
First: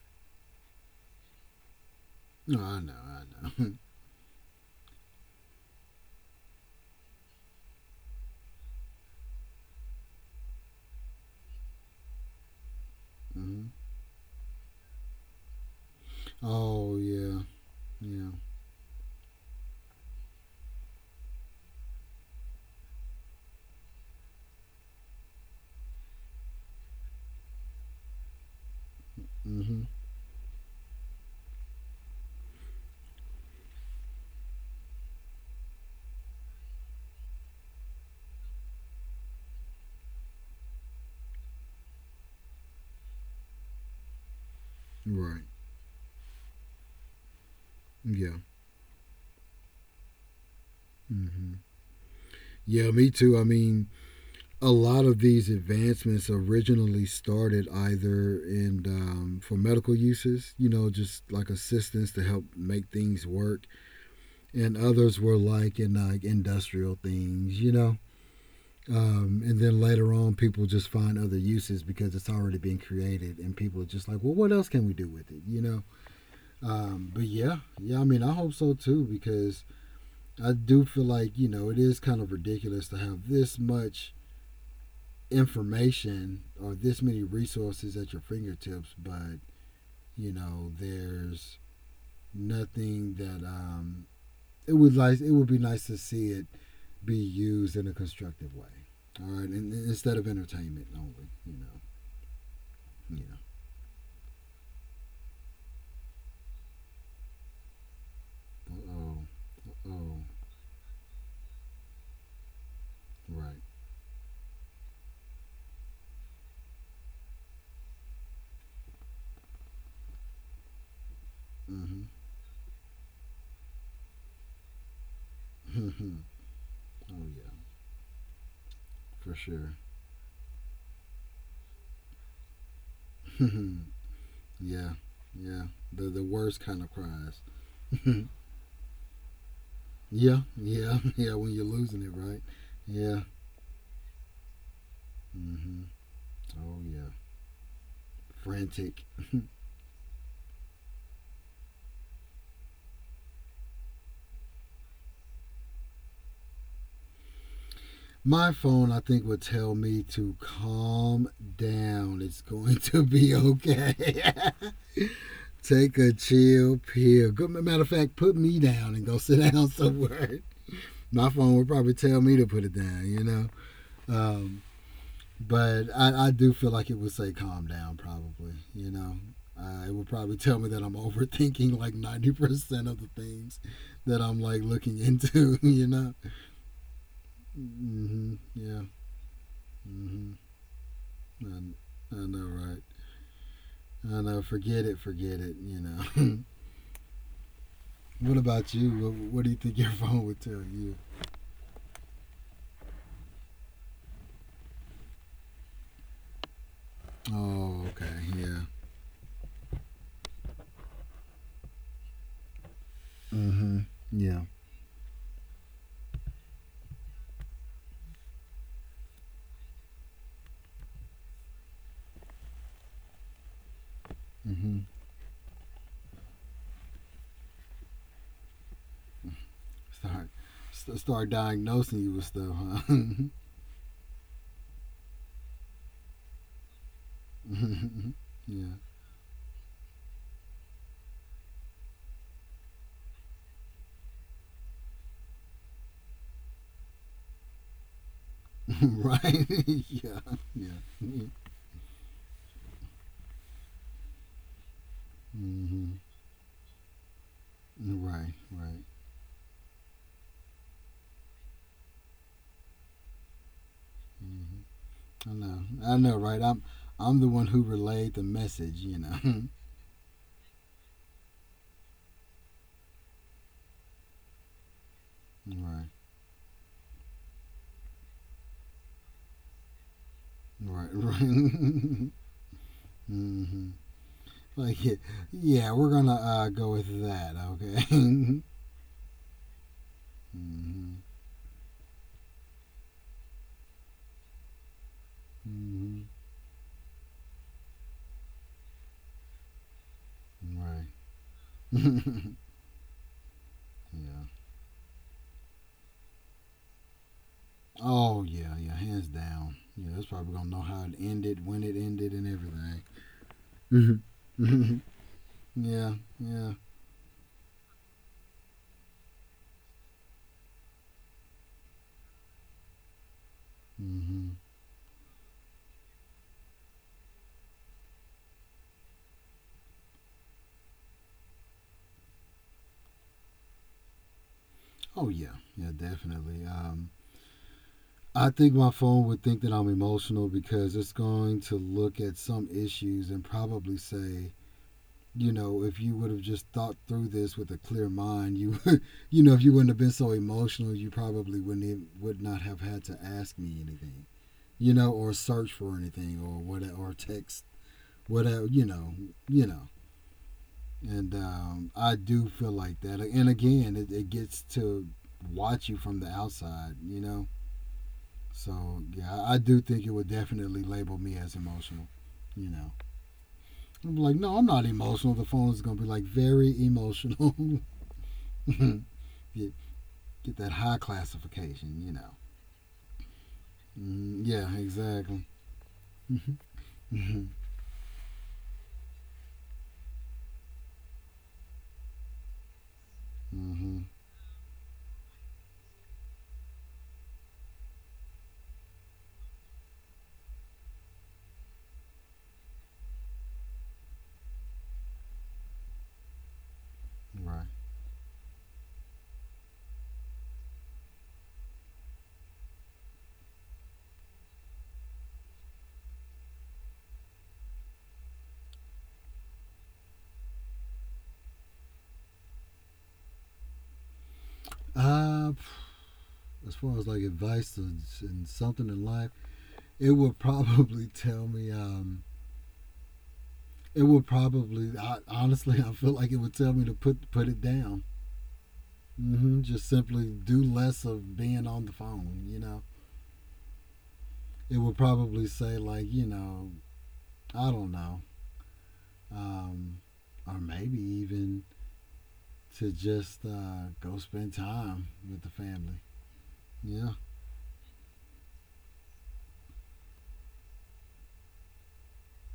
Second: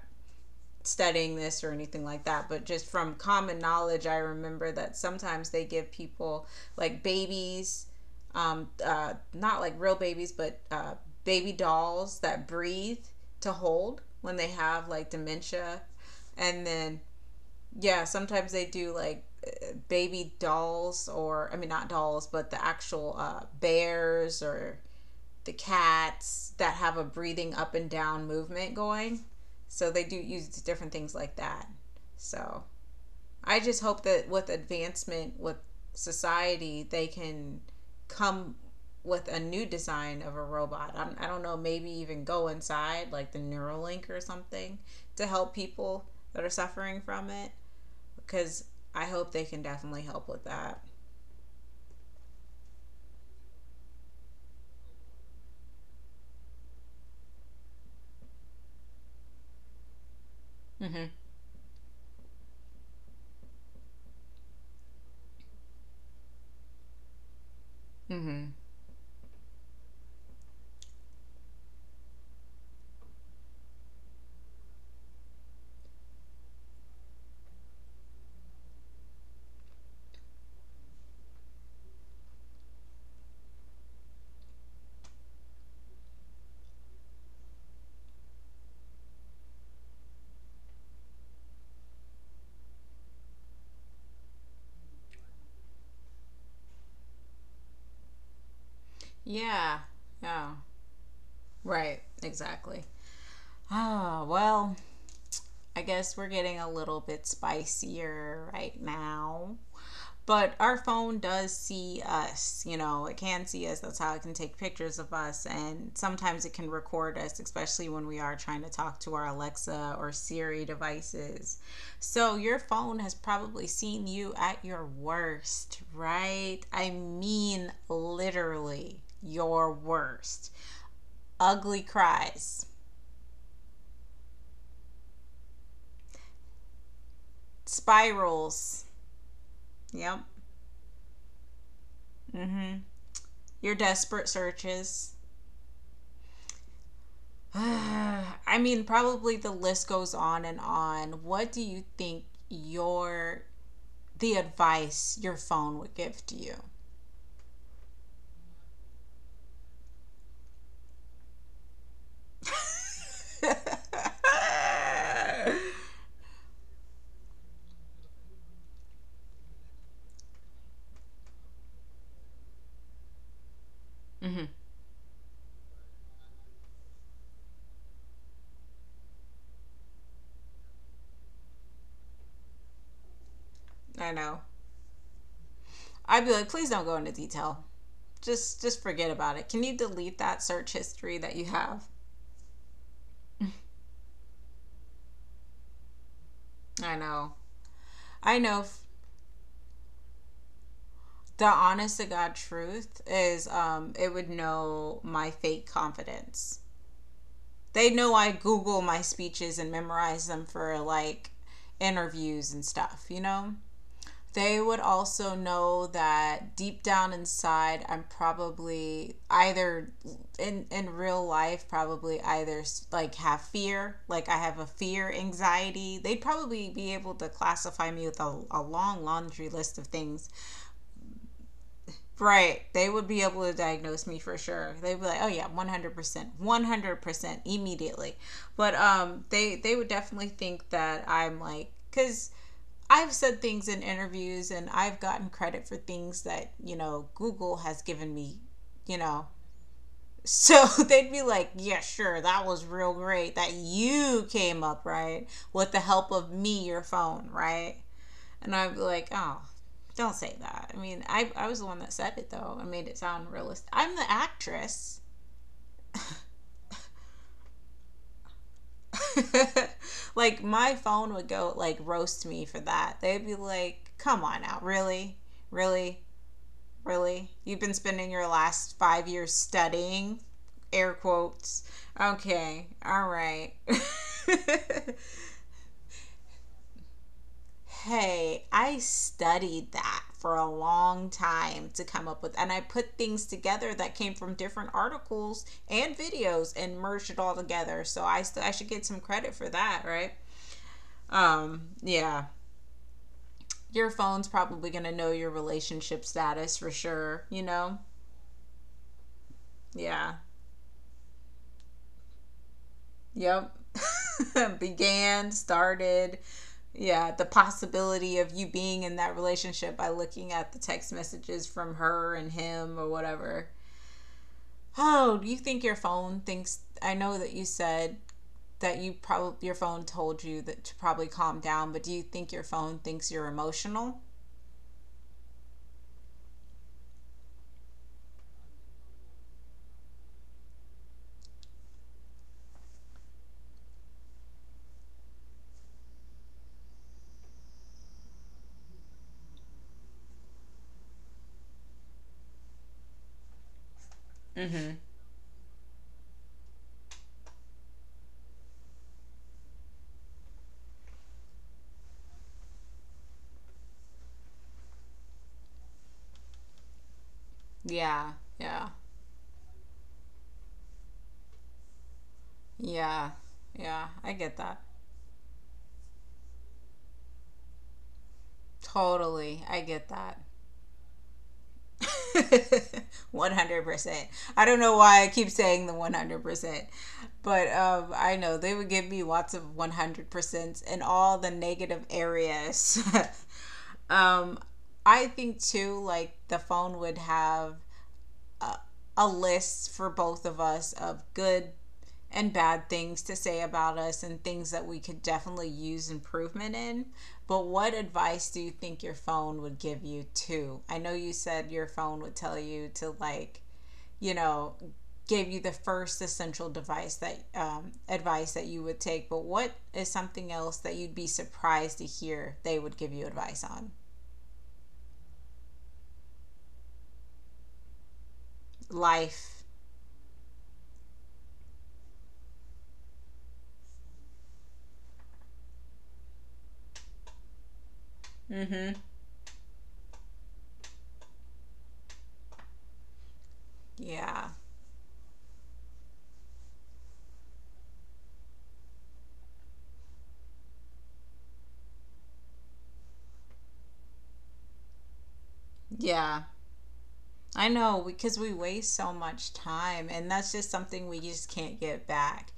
studying this or anything like that,
No,
but
I
just
know,
from
I
common
know.
knowledge, I remember that sometimes they give people like babies, not like real babies, but baby dolls that breathe to
Mm-hmm.
hold when they have like dementia. And
Oh
then,
yeah,
yeah,
yeah.
sometimes they do like baby dolls, or, I mean, not dolls, but the actual bears or the cats that have a breathing up and down movement going.
Mm-hmm.
So they do use different things like that. So I just hope that with advancement with society, they can come with a new design of a robot. I don't know, maybe even go inside like the Neuralink or something to
Right.
help people that are suffering from it,
Yeah.
because I hope they can definitely help with that.
Mm-hmm. Yeah, me too. I mean, a lot of these advancements originally started either in for medical uses, you know,
Mm-hmm.
just like assistance to help make things work, and others were like in like industrial things, you know.
Mm-hmm.
And then later on, people just find other uses because it's already been created, and people are just like, well, what else can we do with it, you know? But yeah, yeah, I mean, I hope so too because I do feel like you know it is kind of ridiculous to have this much information or this many resources at your fingertips, but you know, there's nothing that it would like. It would be nice to see it be used in a constructive way. All right, and,
Yeah.
and instead of
Yeah.
entertainment only, you know,
Right. Exactly.
yeah.
Ah, well, I guess we're getting a little bit spicier right
Oh,
now.
oh, oh,
But our phone does see us, you know, it can
right.
see us. That's how it can take pictures of us. And sometimes it can record us, especially when we are trying to talk to our Alexa or Siri devices. So your phone has probably seen you at your worst,
Mm-hmm.
right? I
Oh yeah,
mean, literally,
for
your
sure.
worst. Ugly cries,
Yeah, yeah. The worst kind of cries.
spirals. Yep.
Yeah, yeah, yeah. When you're losing it, right?
Mm-hmm.
Yeah.
Your desperate searches.
Mm-hmm. Oh yeah,
I mean,
frantic.
probably the list goes on and on. What do you think your the advice your phone would give to you?
My phone, I think, would tell me to calm down. It's going to be
Mm-hmm.
okay. Take a chill pill. Good matter of fact, put me down and go sit down somewhere. My phone would probably tell me to put it down. You know. Um, but I do feel like it would say calm down probably you know it would probably tell me that I'm overthinking like 90% of the things
I
that
know.
I'm like looking into you know
I'd be like, please don't go into detail.
hmm
Just
yeah.
forget about it. Can you delete that
Mm-hmm.
search history that you
I,
have?
I know, right? I know. Forget it. Forget it. You know.
I know.
What
I know,
about you? What do you think your phone would tell you?
the honest to God truth is, it would know my fake confidence.
Oh,
They
okay.
know I
Yeah.
Google my speeches and memorize them for like interviews and stuff, you know?
Mm-hmm. Yeah.
They would also know that deep down inside, I'm probably either in real life, probably either like have fear, like I have a
Mm-hmm.
fear, anxiety. They'd probably be able to classify me with a long laundry list of things.
Start start diagnosing you with stuff,
Right.
huh?
They would be able to diagnose me for sure. They'd be like, "Oh yeah, 100%. 100% immediately." But
Yeah.
they would definitely think that I'm like, cuz I've said things in interviews, and I've gotten credit for things that, you know, Google has given me, you know.
Right. Yeah.
So
Yeah.
they'd be like, "Yeah, sure. That was real great that you came up, right? With the
Mm-hmm.
help of me, your phone, right?"
Right.
And I'm
Right.
like, oh, don't say that. I mean, I was the one that said it though. I made it sound realistic. I'm the
Mm-hmm.
actress.
I know. I know. Right. I'm the one who relayed the message. You know.
Like my phone would go like roast me for that. They'd be like, "Come on now, really,
Right.
really, really? You've been spending your last 5 years studying."
Right.
Air quotes.
Right.
Okay, all right.
Mm-hmm. Like, yeah, yeah, we're gonna go with that. Okay. Mm-hmm.
Okay, I studied that for a long time to come up with, and I put things together that came from different articles and
Mm-hmm.
videos and merged it all together. So I should get some credit for that, right?
Right.
Yeah,
Yeah.
your phone's probably gonna know your relationship status for sure. You know,
Oh yeah, yeah. Hands down. Yeah, that's
yeah,
probably gonna know how it ended, when it ended, and everything.
yep.
Mm-hmm.
Began,
Yeah.
started,
Yeah.
yeah, the possibility of you being in that relationship by looking at the text messages from her and him or whatever.
Mm-hmm.
Oh, do you think your phone thinks? I know that you said that your phone told you that to probably calm down, but do you think your phone thinks you're emotional?
Oh yeah. Yeah. Definitely. I think my phone would think that I'm emotional because it's going to look at some issues and probably say, you know, if you would have just thought through this with a clear mind, you, you know, if you wouldn't have been so emotional, you probably wouldn't even, would not have had to ask me anything, you know, or search for anything or what or text whatever, you know, you know. And I do feel like that. And again, it gets to watch you from the outside, you know.
Yeah, yeah,
So yeah, I do think it would definitely label me as emotional. You know,
yeah, yeah.
I'm
I
like, no,
get
I'm
that.
not emotional. The phone is gonna be like very emotional.
Totally,
get
I get that.
get that high classification, you know.
100%.
Mm,
I
yeah,
don't know why I
exactly.
keep saying the one hundred
Mm-hmm.
percent,
Mm-hmm.
but I know they would give me lots of 100 percents in all the negative areas.
Mm-hmm.
Um, I think too, like the phone would have a list for both of us of good and bad things to say about us and things that we could definitely use improvement in.
Right.
But what advice do you think your phone would give you too? I know you said your phone would tell you to like, you know, give you the first essential device that advice that you would take. But what is something else that you'd be surprised to hear they would give you advice on?
Uh, as far as like advice and, something in life,
Life.
it would probably tell me. It would probably. I, honestly, I feel like it would tell me to put it down.
Mm-hmm.
Mm-hmm. Just simply do less of being on the phone. You know,
Yeah.
it would probably say like, you know, I don't know, um, or maybe even to just go spend time with the family.
Yeah.
Yeah.
I know, because we waste so much time, and that's just something we just can't get back.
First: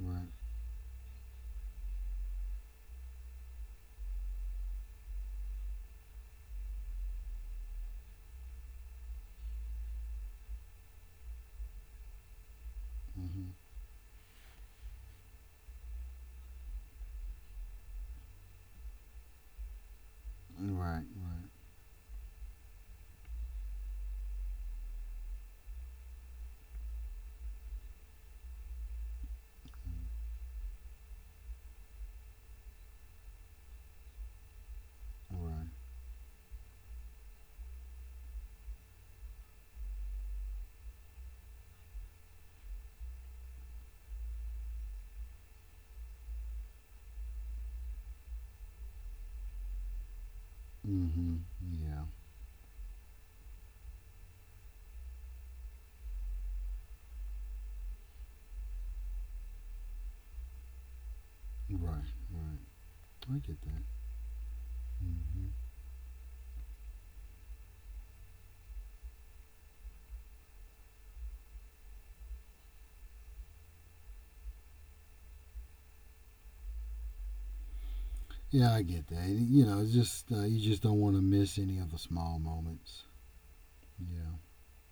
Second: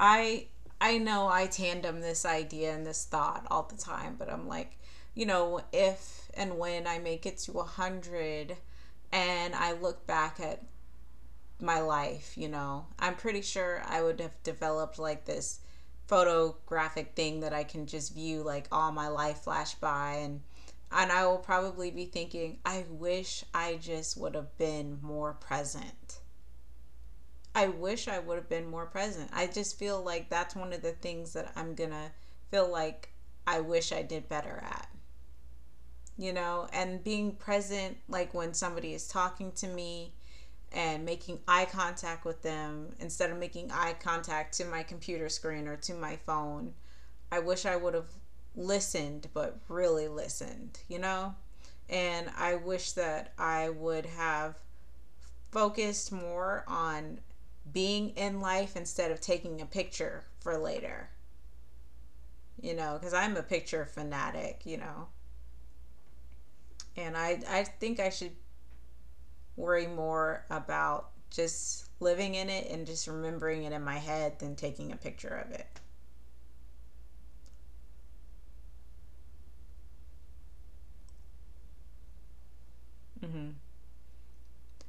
Right.
I know I tandem this idea and this thought all the time, but I'm like, you know, if and when I make it to 100 and I look back at my life, you know, I'm pretty
Mm-hmm.
sure I would have developed like this photographic thing that I can just view like all my life flash by, and
Right.
I will
Right.
probably be thinking, I wish I just would have been more present. I wish I would have been more present. I just feel like that's one of the things that I'm going to feel like I wish I did better at,
Right.
you know, and being present like when somebody is talking to me, and making eye contact with them instead of making eye contact to my computer screen or to my phone. I wish I would have listened, but really listened, you
Mm-hmm.
know?
Yeah.
And I wish that I would have focused more on being in life instead of taking a picture for later,
Right. Right.
you know, because
I
I'm a
get that.
picture fanatic, you know?
Mm-hmm.
And I think I should worry more about just living in it and just remembering it in my head than taking a picture of it.
Yeah, I get that. And, you know, it's just you just don't want to miss any of the small moments.
Mm-hmm.
Yeah.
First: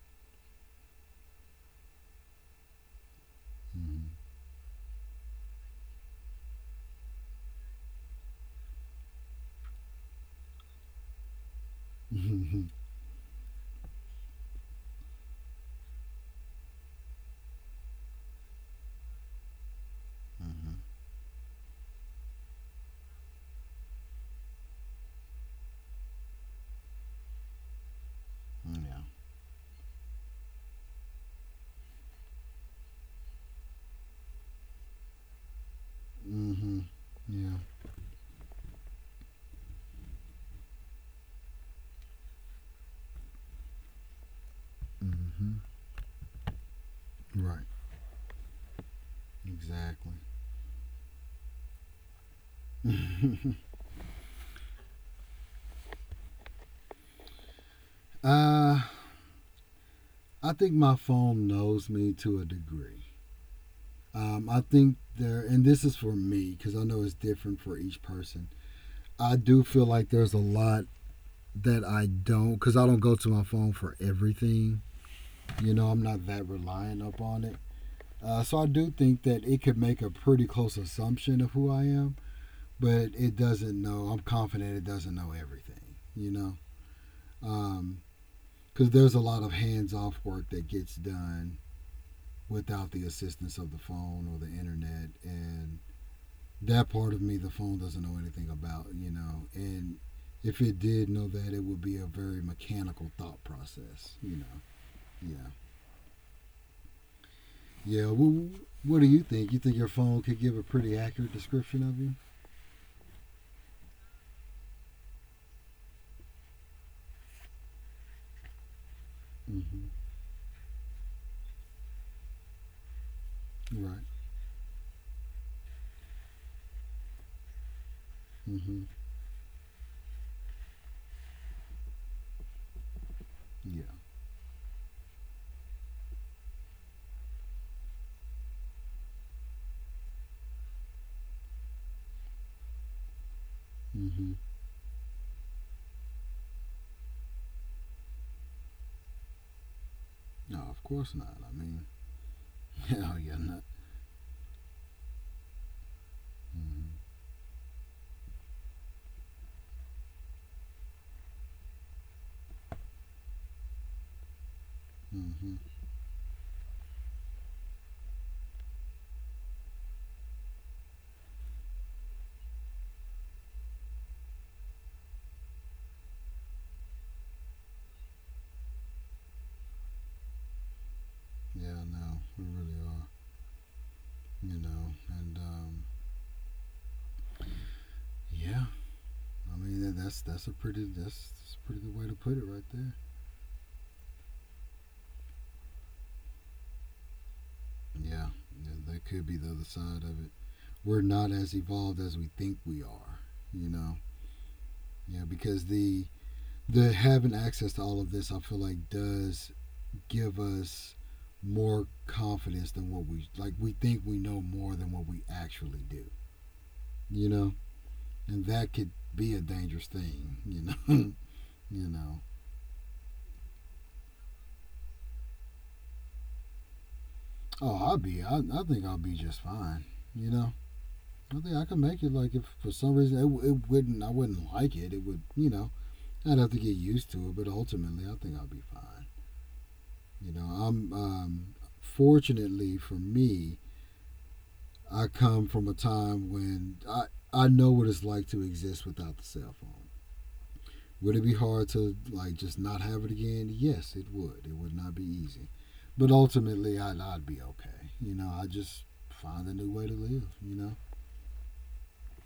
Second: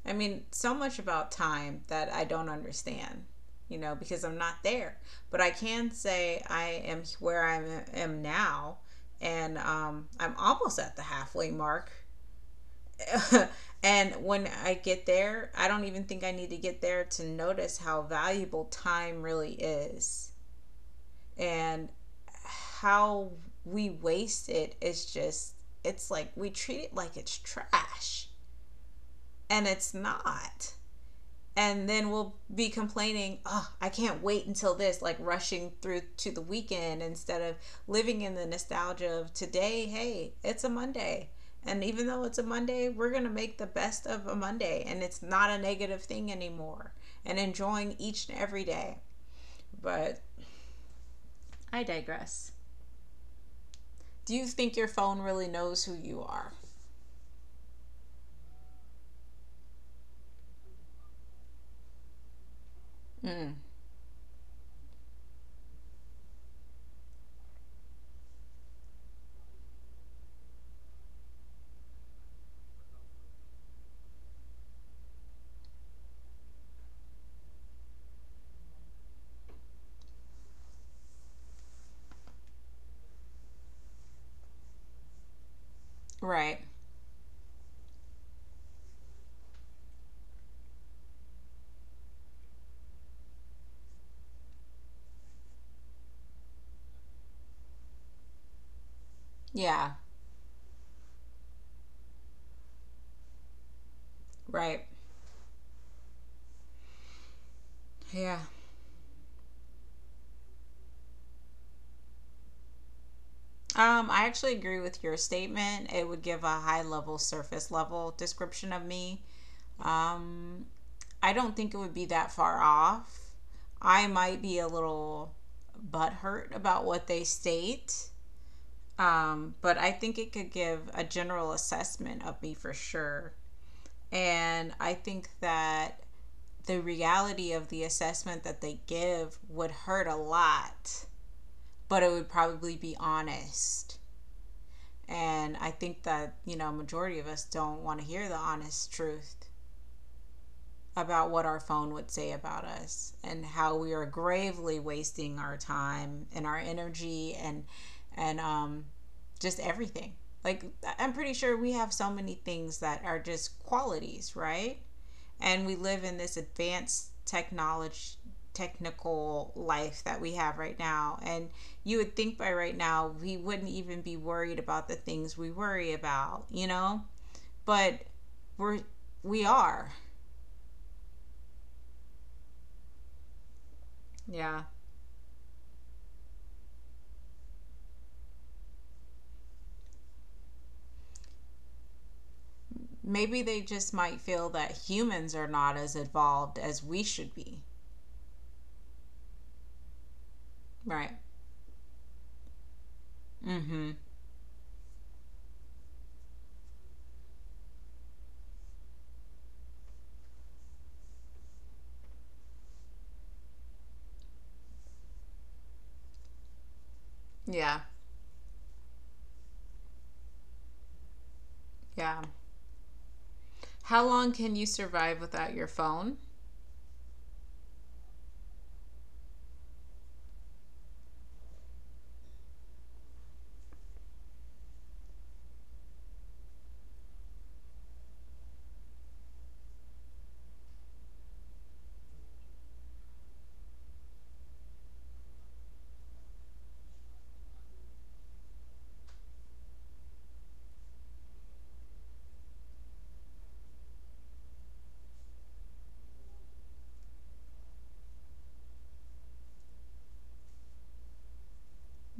I mean, so much about time that I don't understand, you know, because I'm not there. But I can say I am where I am- now, and I'm almost at the halfway mark.
Mm-hmm.
And when I get there, I don't even think I need to get there to notice how valuable time really is,
Mm-hmm.
and how we waste it is just, it's like we treat it like it's trash,
Yeah.
and it's not. And then we'll be complaining, oh, I can't wait until this, like rushing through to the
Mm-hmm.
weekend instead
Yeah.
of living in the nostalgia of today. Hey, it's a Monday, and even though it's a Monday, we're going to make the best of a Monday, and it's not
Mm-hmm.
a negative thing anymore, and
Right.
enjoying each and every day.
Exactly.
But I digress. Do you think your phone really knows who you are?
Uh, I think my phone knows me to a degree.
Mm.
I think there, and this is for me because I know it's different for each person. I do feel like there's a lot that I don't because I don't go to my phone for everything. You know, I'm not that reliant upon it. So I do think that it could make a pretty close assumption of who I am, but it doesn't know. I'm confident it doesn't know everything. You know,
Right.
because there's a lot of hands-off work that gets done without the assistance of the phone or the internet and that part of me the phone doesn't know anything about, you know.
Yeah.
And if it did know that, it would be a very mechanical thought process, you know.
Right.
Yeah. Yeah.
Yeah.
Well, what do you think? You think your phone could give a pretty accurate description of you?
I actually agree with your statement. It would give a high level, surface level description of me.
Mm-hmm.
Um, I don't think it would be that far off.
Right.
I might be a little butthurt about what they state,
Mm-hmm.
but I think it could give a general assessment of me for sure.
Yeah.
And I think that the reality of the assessment that they give would hurt a lot, but it would probably be honest.
Mm-hmm.
And I think that, you know, majority of us don't want to hear the honest truth
No, of course
about
not.
what
I
our
mean,
phone would say about us
hell yeah,
and
not.
how we are gravely wasting our time and our
Mm-hmm.
energy and just everything. Like, I'm pretty sure we have so many things that are just qualities, right?
Mm-hmm.
And we live in this advanced technology technical life that we have right now, and you would think by right now we wouldn't even be worried about the things we worry about, you know? But we're we are.
Yeah, no, we really are. You
Yeah.
know, and yeah. I mean, that's a pretty good way to put it right there.
Maybe they just might feel that humans are not as evolved as we should be.
Yeah, yeah, that could be the other side of it. We're
Right.
not as evolved as we think we are, you
Mm-hmm.
know. Yeah, because the having access to all of this, I feel like, does give us more confidence than what we like. We think we know more than what we actually do, you know,
Yeah.
and that could be a dangerous thing, you know,
Yeah. How long can you survive without your phone?
oh, I'll be, I think I'll be just fine, you know. I think I can make it. Like if for some reason it wouldn't, I wouldn't like it. It would, I'd have to get used to it, but ultimately, I think I'll be fine. I'm fortunately for me, I come from a time when I know what it's like to exist without the cell phone. Would it be hard to like just not have it again? Yes, it would. It would not be easy, but ultimately, I'd be okay. You know, I just find a new way to live.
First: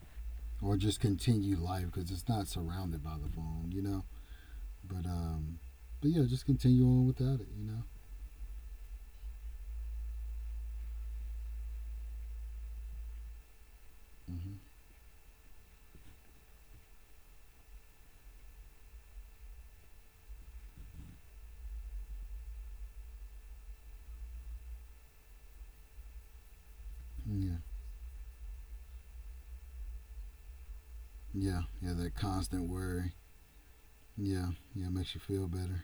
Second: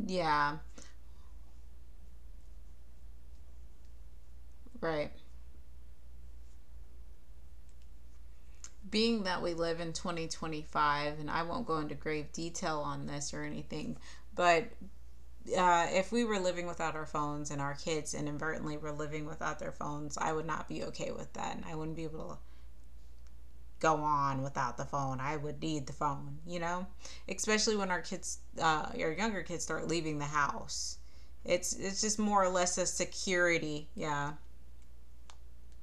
Yeah.
Or just continue life because it's not surrounded by the phone. But
Right.
um, but yeah, just continue on without it.
Being that we live in 2025, and I won't go into grave detail on this or anything,
Mm-hmm.
but if we were living without our phones and our kids inadvertently were living without their phones, I would not be okay with that. And I wouldn't be able go on without the phone. I would need the phone, you know,
Yeah.
especially when our kids, our younger kids, start leaving the house.
Yeah,
It's
yeah, that
just more or
constant
less a
worry.
security, yeah.
Yeah, yeah, makes you feel better.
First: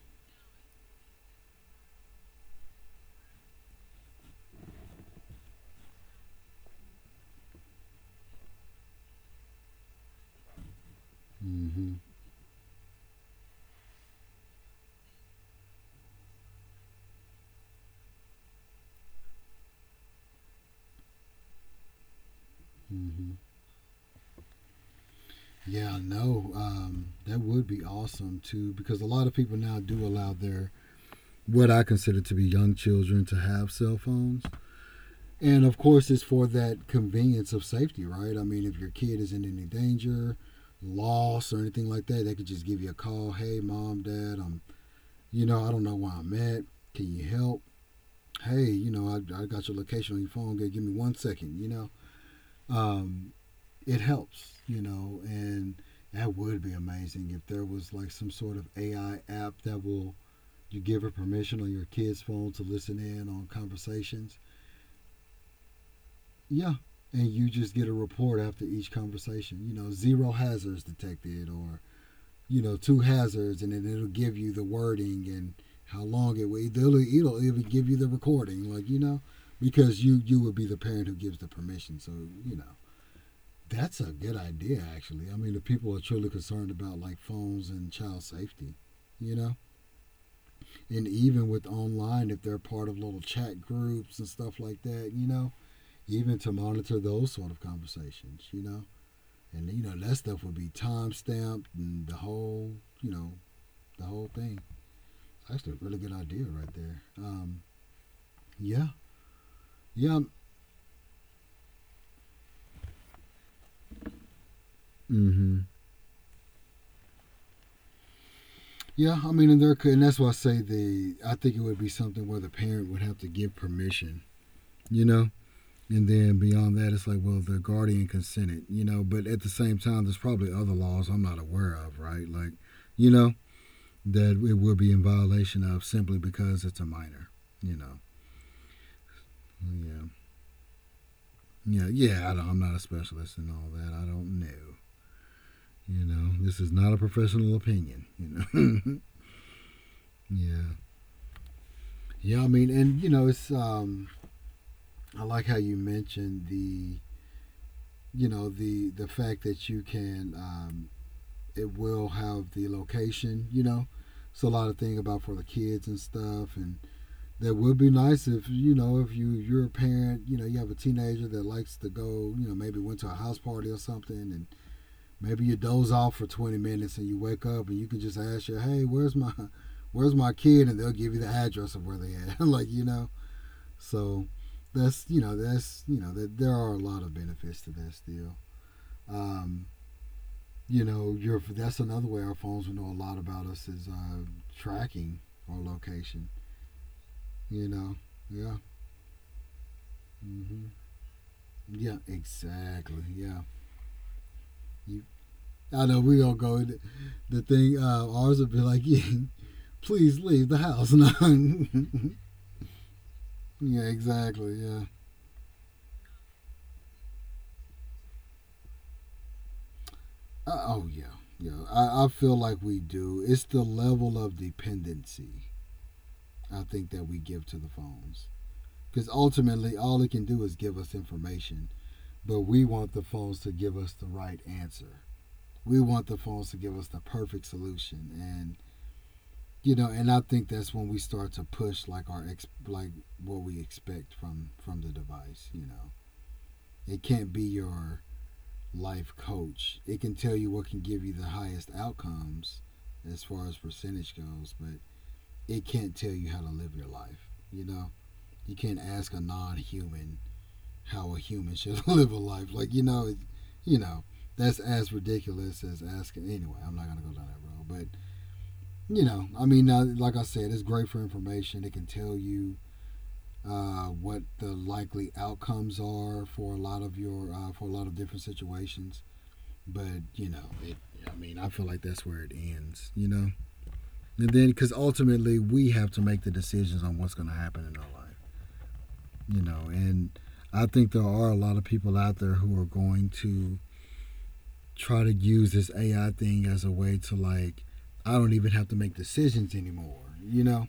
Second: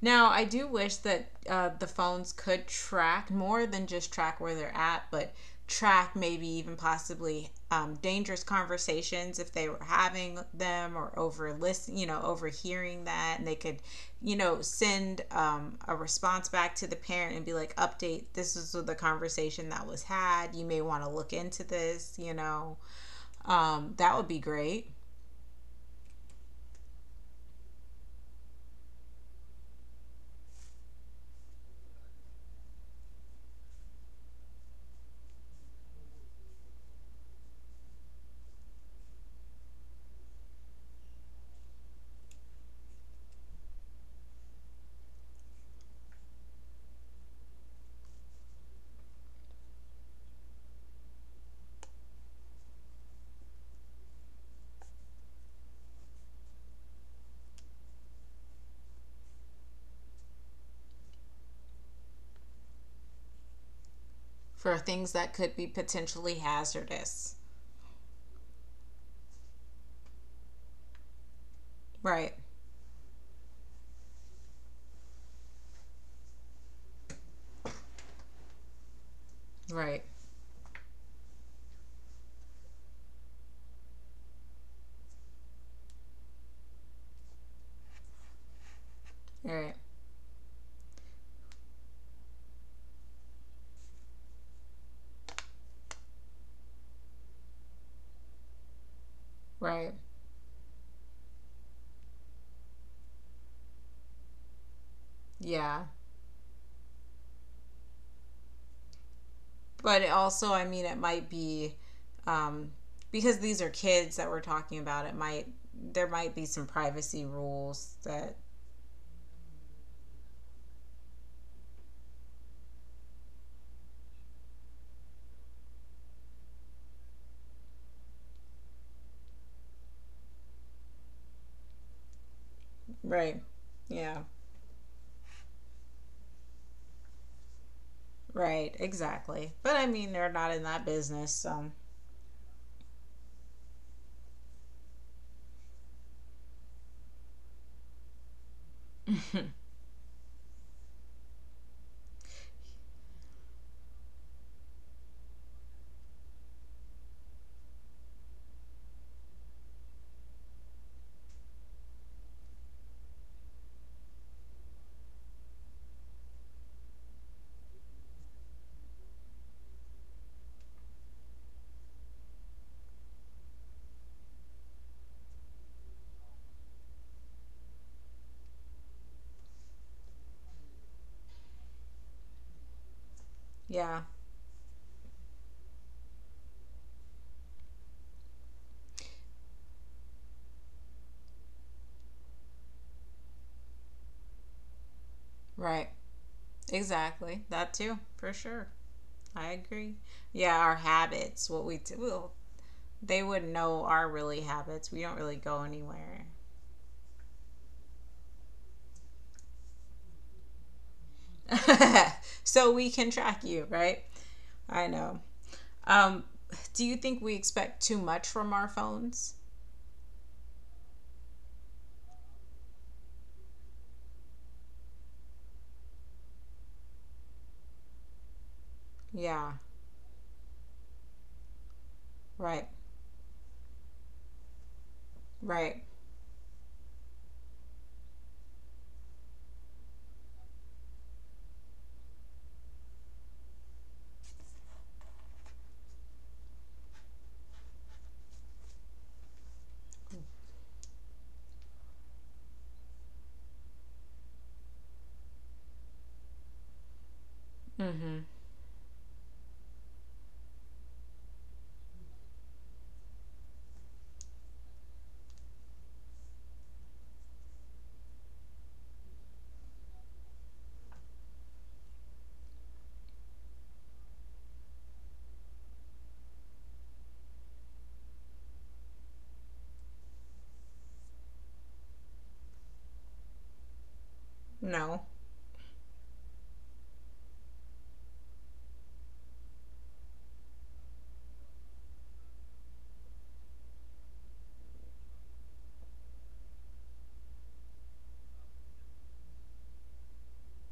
Now, I do wish that the phones could track more than just track where they're at, but track maybe even possibly dangerous conversations if they were having them, or over listen,
Mm-hmm,
you know, overhearing that, and they could, you know, send a response back to the parent and be like, "Update: This is the conversation that was had. You may want to look into this." You know,
mm-hmm.
that would be great
Yeah, no, that would be awesome too, because a lot of people now do allow their what I consider to be young children to have cell phones, and of course, it's for that convenience of safety, right? I mean, if your kid is in any danger, loss or anything like that, they could just give you a call. Hey, mom, dad, I'm, I don't know where I'm at. Can you help? Hey, I got your location on your phone. Give me 1 second, um, it helps, and that would be amazing if there was like some sort of AI app that will you give her permission on your kid's phone to listen in on conversations.
for things that could be potentially
Yeah, and
hazardous.
you just get a report after each conversation. You know, zero hazards detected, or
Right.
you know, two hazards, and then it'll give you the wording and how long it will. It'll even give you the recording, like
Right.
because you would be the parent who gives the permission. So you know, that's a good idea, actually. I mean, if people are truly concerned about like phones and child safety, you
All
know,
right.
and even with online, if they're part of little chat groups and stuff like that, even to monitor those sort of conversations, and you
Right.
know that stuff would be time stamped and the whole, you know, the whole thing. Actually, a
Yeah.
really good idea right there. Yeah,
But it
yeah.
also, I mean, it might be, um, because these are kids that we're talking about. It might,
Mm-hmm.
there might be some privacy rules that
Yeah, I mean, and there could, and that's why I say the. I think it would be something where the parent would have to give permission, you know, and then beyond that, it's like, well, the guardian consented, you know. But at the same time, there's probably other laws I'm not aware of, right? Like, you know,
right. Yeah.
that it would be in violation of simply because it's a minor, you know.
Right. Exactly. But I
Yeah,
mean, they're not in that business. So
yeah, yeah. I don't, I'm not a specialist in all that. I don't know. You know, this is not a professional opinion. You know. yeah, yeah. I mean, and you know, it's. I like how you mentioned the, the fact that you can it will have the location, you know. It's a lot of thing about for the kids and stuff, and that would be nice if you know if you you're a parent, you know, you have a teenager that likes to go, you know, maybe went to a house party or something, and maybe you doze off for 20 minutes and you wake up and you can just ask you, hey, where's my kid, and they'll give you the address of where they at, like you know.
yeah.
So that's you know that there are a lot of benefits to that still. Um, you know, your that's another way our phones will know a lot about us is tracking our
Right.
location.
Exactly. That
You
too,
know,
for
yeah,
sure. I agree. Yeah,
hmm
our habits, what we do,
yeah,
well,
exactly,
they
yeah.
wouldn't know our really habits. We
You,
don't really go
I know we
anywhere.
all go. The thing ours would be like, yeah, please leave the house. No.
So we can track you,
yeah,
right?
exactly.
I
Yeah.
know. Um, do you think we expect too much from our phones?
Oh yeah. Yeah. I feel like we do. It's the level of dependency I think that we give to the phones because
Yeah,
ultimately all it can do is give us information but
right,
we want the phones to give us the right answer.
right.
We want the phones to give us the perfect solution and you know, and I think that's when we start to push like our ex like what we expect from the device, you know. It can't be your life coach. It can tell you what can give you the highest outcomes as far as percentage goes, but it can't tell you how to live your life, you know.
Mm-hmm.
You can't ask a non-human how a human should live a life. Like you know, that's as ridiculous as asking. Anyway, I'm not gonna go down that road. But I mean, now, like I said, it's great for information. It can tell you what the likely outcomes are for a lot of your for a lot of different situations. But you know, it. I mean, I feel like that's where it ends. You know, and then because
No,
ultimately we have to make the decisions on what's going to happen in our life. You know, and I think there are a lot of people out there who are going to try to use this AI thing as a way to like I don't even have to make decisions anymore, you know?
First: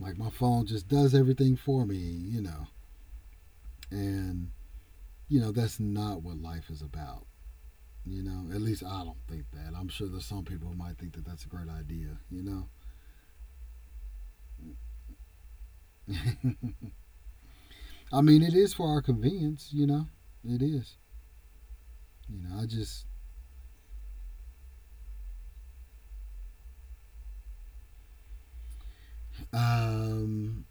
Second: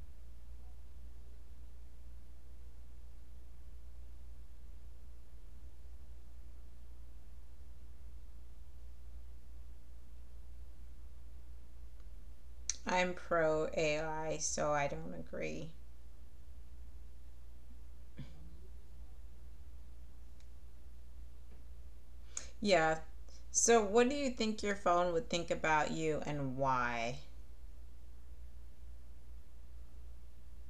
Like my phone just does everything for me, you know. And that's not what life is about, you know? At least I don't think that. I'm sure there's some people who might think that that's a great idea, you know?
I'm pro AI, so I don't agree.
I mean, it is for our convenience, you know. It is. You know, I
Yeah.
just
So, what do you think your phone would think about you and why?
um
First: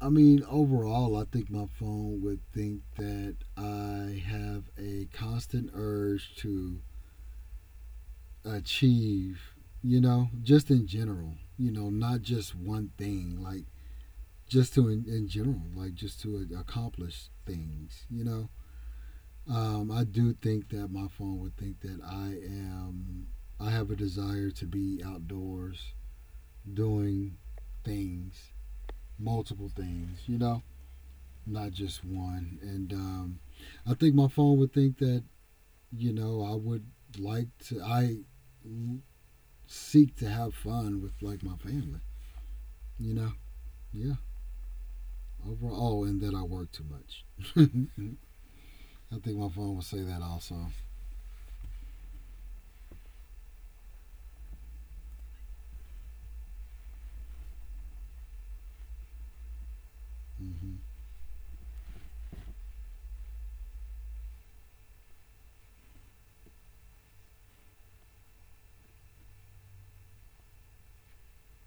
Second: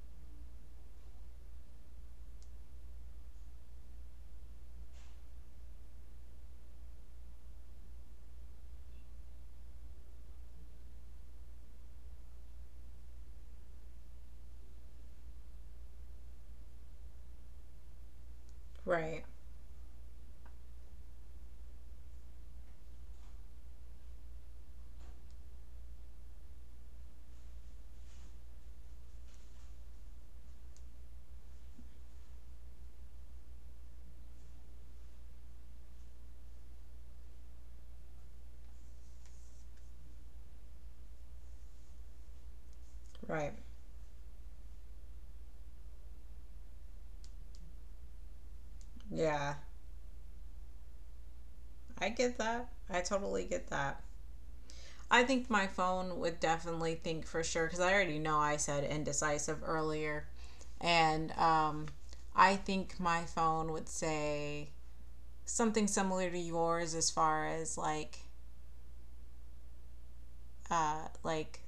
I mean, overall, I think my phone would think that I have a constant urge to achieve, just in general, not just one thing, like just to in general, like just to accomplish things, you know.
Right,
I do think that my phone would think that I am, I have a desire to be outdoors doing things, multiple things, you know not just one. And I think my phone would think that you know I would like to. I seek to have fun with like my family. You know,
right.
yeah. Overall, oh, and that I work too much. I think my
Yeah,
phone would say that also.
I get that. I totally get that. I think my phone would definitely think for sure because I already know I said indecisive earlier.
Hmm
And I think my phone would say something similar to yours, as far as like uh like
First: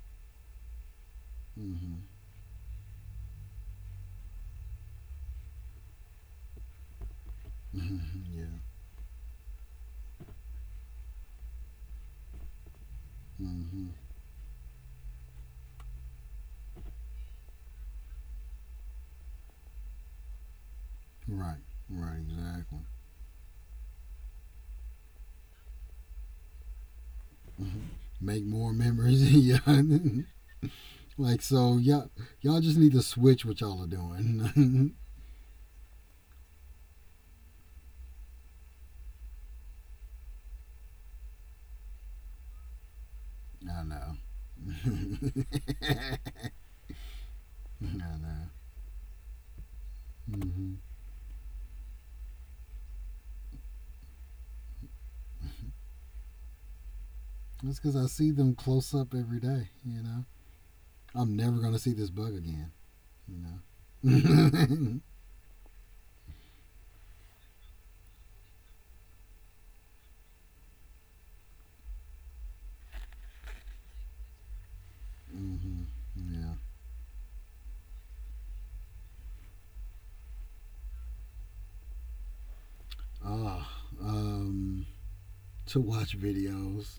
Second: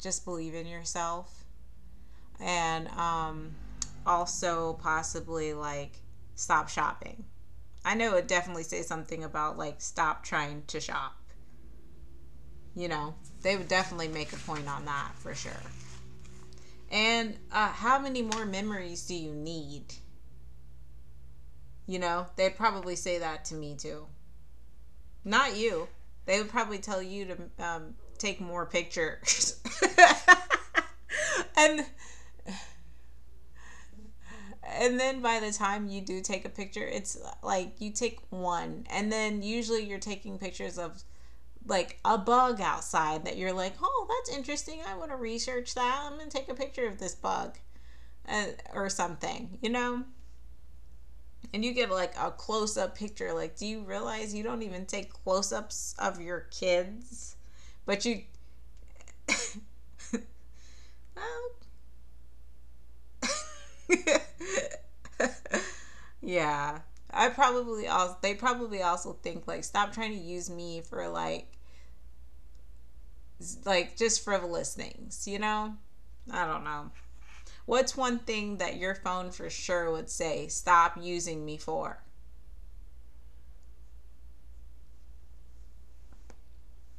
just believe in yourself,
hmm hmm
and also possibly like stop shopping. I know it would
Yeah.
definitely say something about like stop trying to shop. You know, they would
hmm
definitely make a point on that for sure. And how many more memories do you need?
Right.
You
Right.
know, they'd
Exactly.
probably say that to me too. Not you. They would probably tell you to
hmm
take
Make
more
more memories. yeah.
pictures.
like so.
and
Y'all. Y'all just need to switch what y'all are doing.
and then by the time you do take a picture, it's like you take one, and then usually you're taking pictures of like a bug outside that you're like,
I know.
oh, that's interesting. I want to research that. I'm gonna take a picture of this bug,
I know.
uh, or something, you know?
Hmm
And you get like a close up picture. Like, do you realize you don't even take close ups of your kids?
That's because
But
I
you,
see them close up every day. You know, I'm
oh,
never gonna see this bug again. You know.
yeah. I probably also, they probably also think like stop trying to use me for like just frivolous things, you know?
hmm
I
Yeah.
don't know. What's one thing that your phone for sure would say stop using me for?
Oh, um, to watch videos.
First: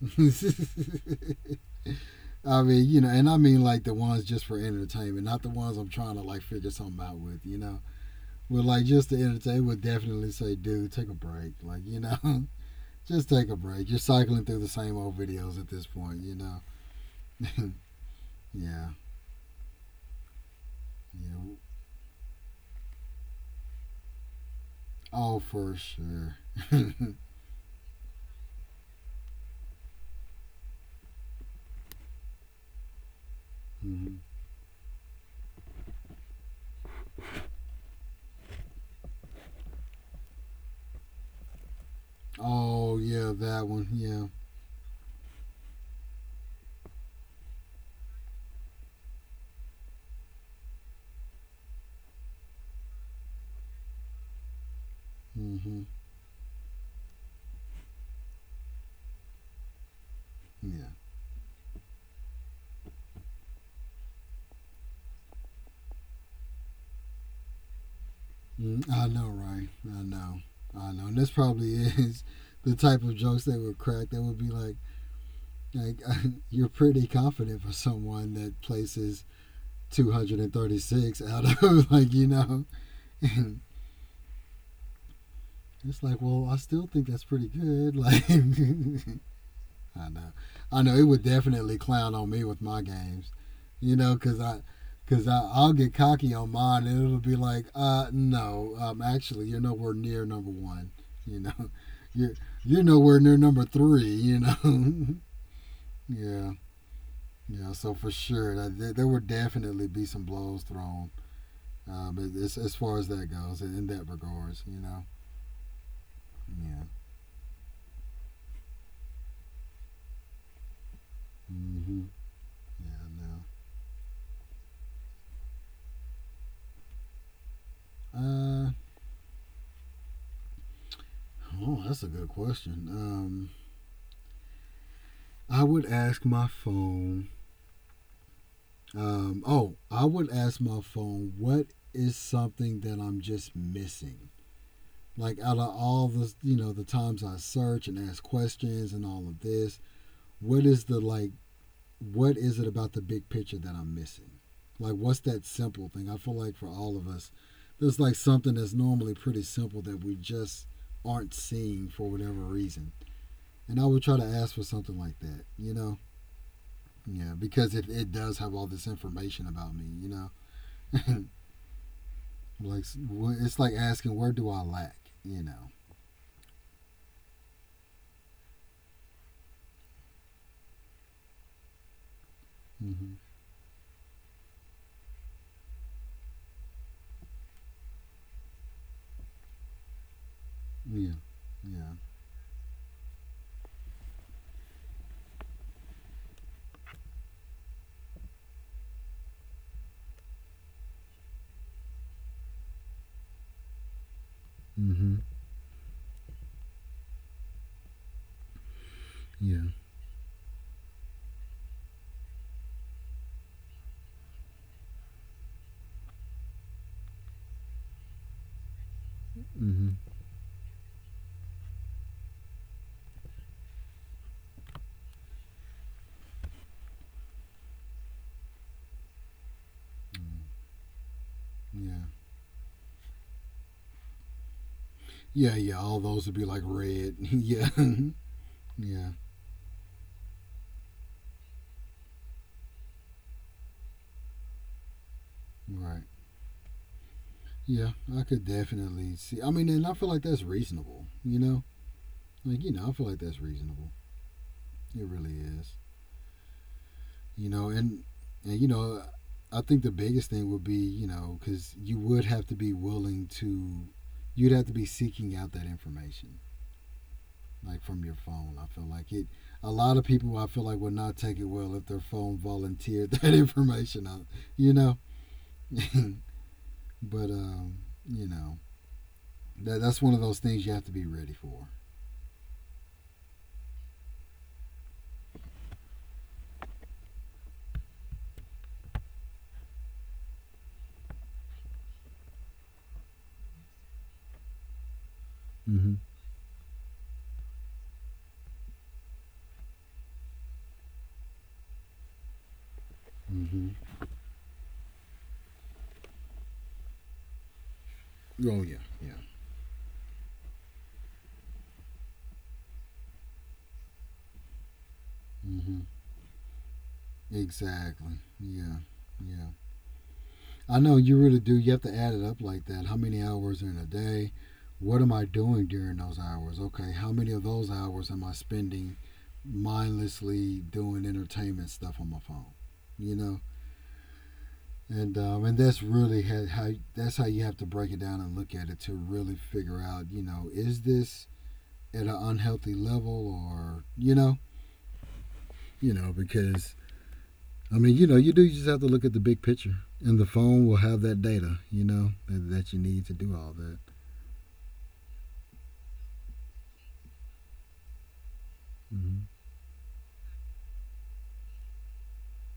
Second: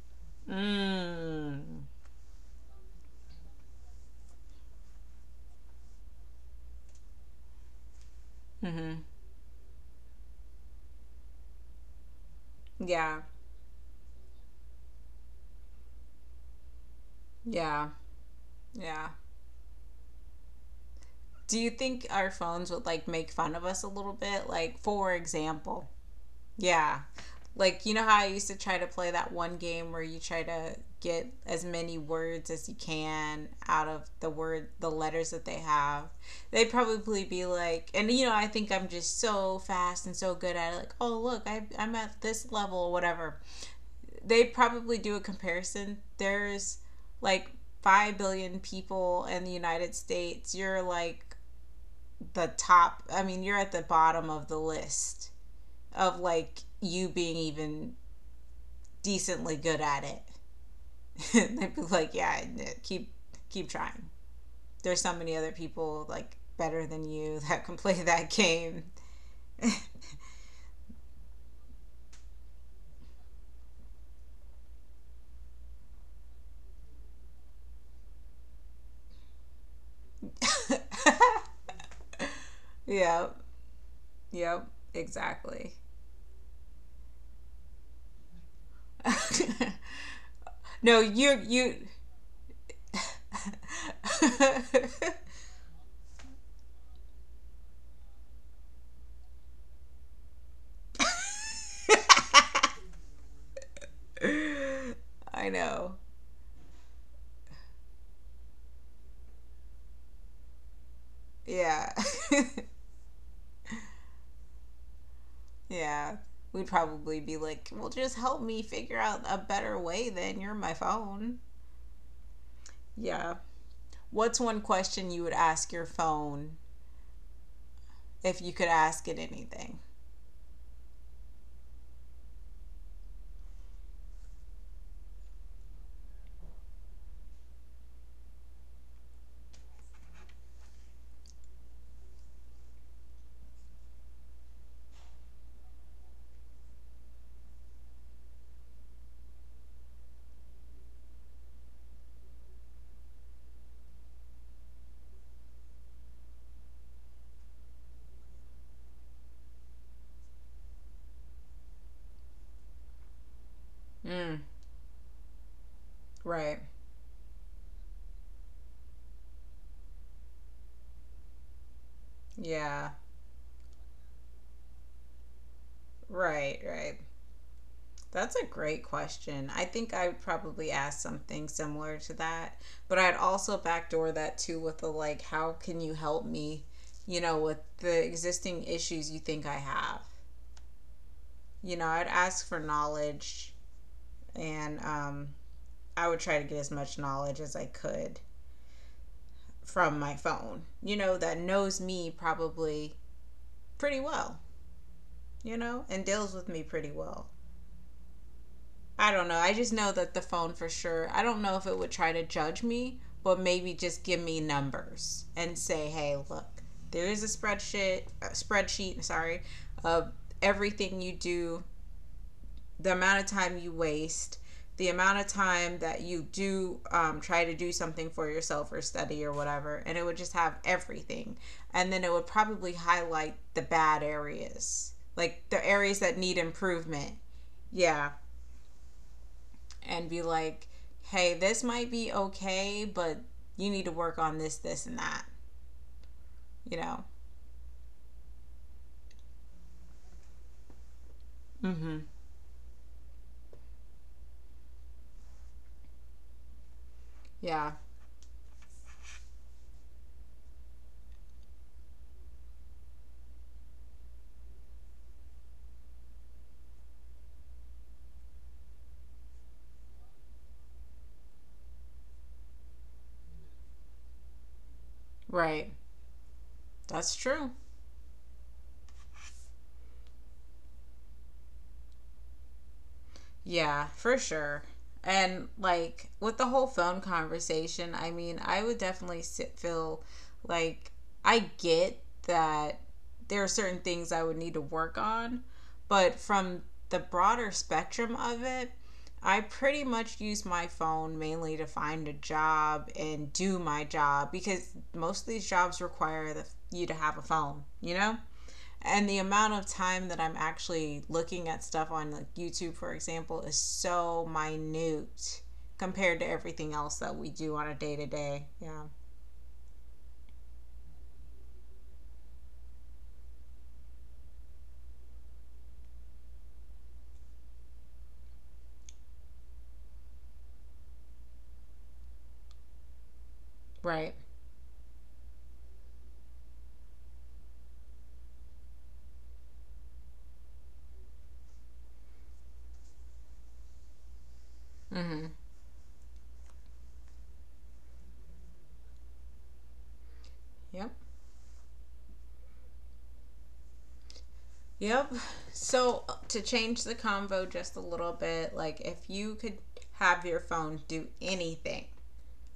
Mm.
I mean, you know, and I mean like the ones just for entertainment, not the ones I'm trying to like figure something out with. You know, but like
Mhm.
just to entertain would definitely say, dude, take a break. Like you know,
Yeah.
just take a break. You're cycling through the same old videos at this point, you know.
Yeah.
yeah,
Yeah.
yeah.
Do you think our phones would like make fun of us a little bit? Like for
Oh, for
example,
sure.
yeah. Like, you know how I used to try to play that one game where you try to get as many words as you can out of
hmm
the word, the letters that they have? They'd probably be like, and you know, I think I'm just so fast and so good at it. Like, oh, look, I'm at this level or
Oh, yeah,
whatever.
that one. Yeah.
They probably do a comparison. There's like 5 billion people in the United States. You're like the top, I mean, you're at the bottom of the list
mm hmm
of like you being even decently good at it.
Yeah.
And would be like, yeah, keep keep trying. There's so many other people like better than you that can play that game.
Mm, I know, right? I know. I know. And this probably is the type of jokes that would crack. That would be like you're pretty confident for someone that places 236 out of like you know. it's
Yep. Yep. Exactly.
like, well, I still think that's pretty good. Like. I know. I know
no,
it would
you
definitely
you
clown on me with my games, because I, because I'll get cocky on mine and it'll be like, no, actually, you're nowhere near number one, you know, you're you're nowhere near number three, you know,
I know.
yeah, yeah. So for sure, there would definitely be some blows thrown,
Yeah.
as, as as far as that goes, in that regards,
yeah. We'd
yeah,
probably be like, well, just help me figure out a better way. Then you're my phone.
mm-hmm. yeah,
Yeah.
no.
What's one question you would ask your phone if you could
Uh,
ask it anything?
oh, that's a good question. I would ask my phone. Oh, I would ask my phone what is something that I'm just missing. Like out of all the you know the times I search and ask questions and all of this, what is the like what is it about the big picture that I'm missing? Like what's that simple thing? I feel like for all of us, there's like something that's normally pretty simple that we just aren't seeing for whatever reason. And I would try to
Mm,
ask for something like that, you know.
right.
Yeah, because if it does have all this information about me, you know, like
Yeah.
it's like asking where do I lack, you know.
Right. Right. That's a great question. I think I would probably ask something similar to that, but I'd
Mm-hmm.
also backdoor that too with the like, how can you help me? You know, with the existing issues you think I have.
Yeah,
You know,
yeah.
I'd ask for knowledge, and I would try to get as much knowledge as I could from my phone. You know, that knows me probably pretty well,
Mm-hmm.
you know, and deals with me pretty well. I don't know. I just
Yeah.
know that the phone for sure. I don't know if it would try to judge me, but maybe just give me numbers and say, "Hey, look, there is a spreadsheet, sorry, of
Mm-hmm.
everything you do, the amount of time you waste, the amount of time that you do, try to do something for yourself or study or whatever, and it would just have everything. And
Yeah.
then it would probably highlight the bad areas, like
Yeah,
the
yeah.
areas
All
that
those
need
would be like
improvement.
red. yeah.
Yeah.
yeah.
And be like, hey, this might be okay, but you need to work on this, this, and that,
Right.
you know?"
Yeah. I could definitely see. I mean, and I feel like that's reasonable, you know?
Mm-hmm.
Like, I feel like that's reasonable. It really is. you know,
Yeah,
and and you know, I think the biggest thing would be because you would have to be willing to, you'd have to be seeking out that information like from your phone. I feel like it. A lot of people I feel like would not take it well if their phone volunteered that information out. You know,
right.
but
That's true.
um, you know that that's one of those things you have to be ready for.
Yeah, for sure. And like with the whole phone conversation, I mean, I would definitely sit, feel like I get that there are certain things I would need to work on,
Mm-hmm.
but from the broader spectrum of it, I pretty much use my phone mainly to find a job and do
Mm-hmm.
my job because most of these jobs require you to have a phone, you know?
Oh yeah,
And
yeah.
the amount of time that I'm actually looking at stuff on like YouTube, for example, is so minute
Mm-hmm.
compared to everything else that we do on a day to
Exactly.
day.
Yeah.
Yeah.
Yeah. I know you really do. You have to add it up like that. How many hours are in a day? What am I doing during those hours? Okay, how many of those hours am I spending mindlessly doing entertainment stuff on my phone? You know,
Right.
and that's how you have to break it down and look at it to really figure out. Is this at an unhealthy level or
Mm-hmm.
you know, because I mean, you do you just have to look at the big picture, and the phone will
Yep.
have that data. You know, that you need to do all that.
Yep. So, to change the convo just a little bit, like if
Mm-hmm.
you could have your phone do anything,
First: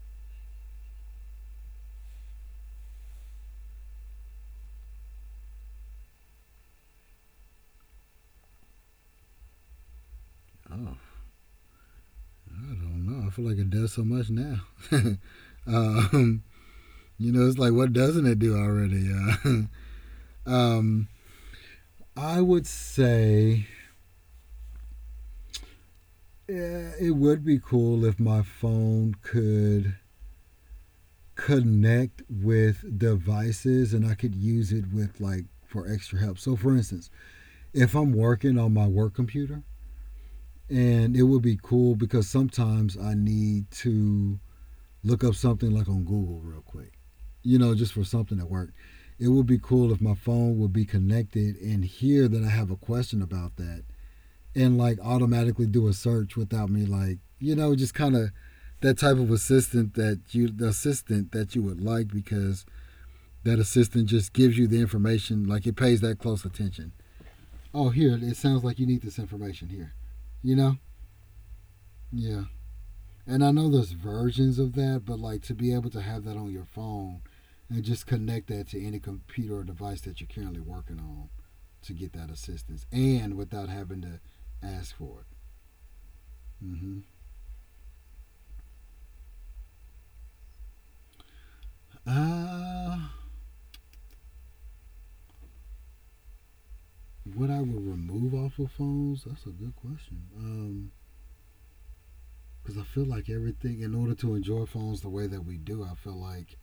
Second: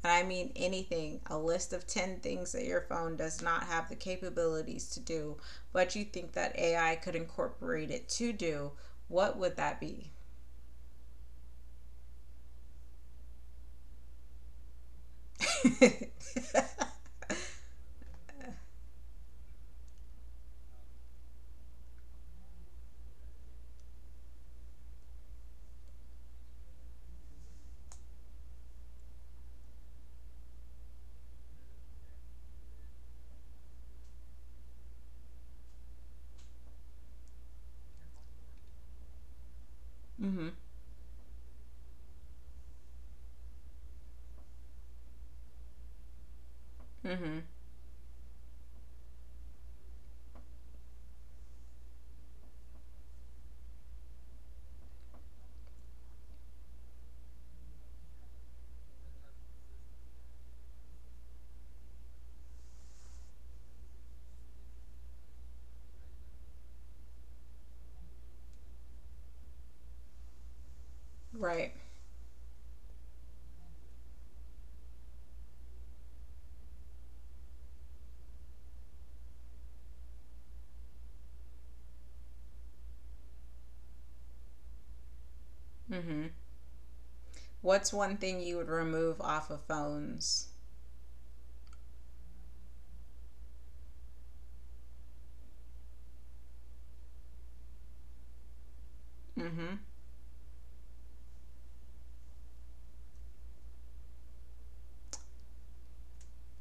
and I mean anything, a list of 10 things that your phone does not have the capabilities to do, but you think that AI could incorporate it to do, what would that be?
Oh, I don't know. I feel like it does so much now. um, you know, it's like what doesn't it do already? Um, I would say yeah, it would be cool if my phone could connect with devices and I could use it with like for extra help. So, for instance, if I'm working on my work computer,
Mhm.
and it would be cool because sometimes I need to look up something like on Google real quick,
Mhm.
you know, just for something at work. It would be cool if my phone would be connected and hear that I have a question about that and like automatically do a search without me like just kind of that type of assistant that you the assistant that you would like, because that assistant just gives you the information. Like it pays that close attention. Oh, here, it sounds like you need this information here, you know.
Right.
Yeah. And I know there's versions of that, but like to be able to have that on your phone and just connect that to any computer or device that you're currently working on to get that assistance and without having to ask for it.
Mhm.
Mm-hmm.
What's one thing you would remove off of phones?
Uh, what I would remove off of phones? That's a good
Mhm.
question. Because I feel like everything, in order to enjoy phones the way that we do, I feel like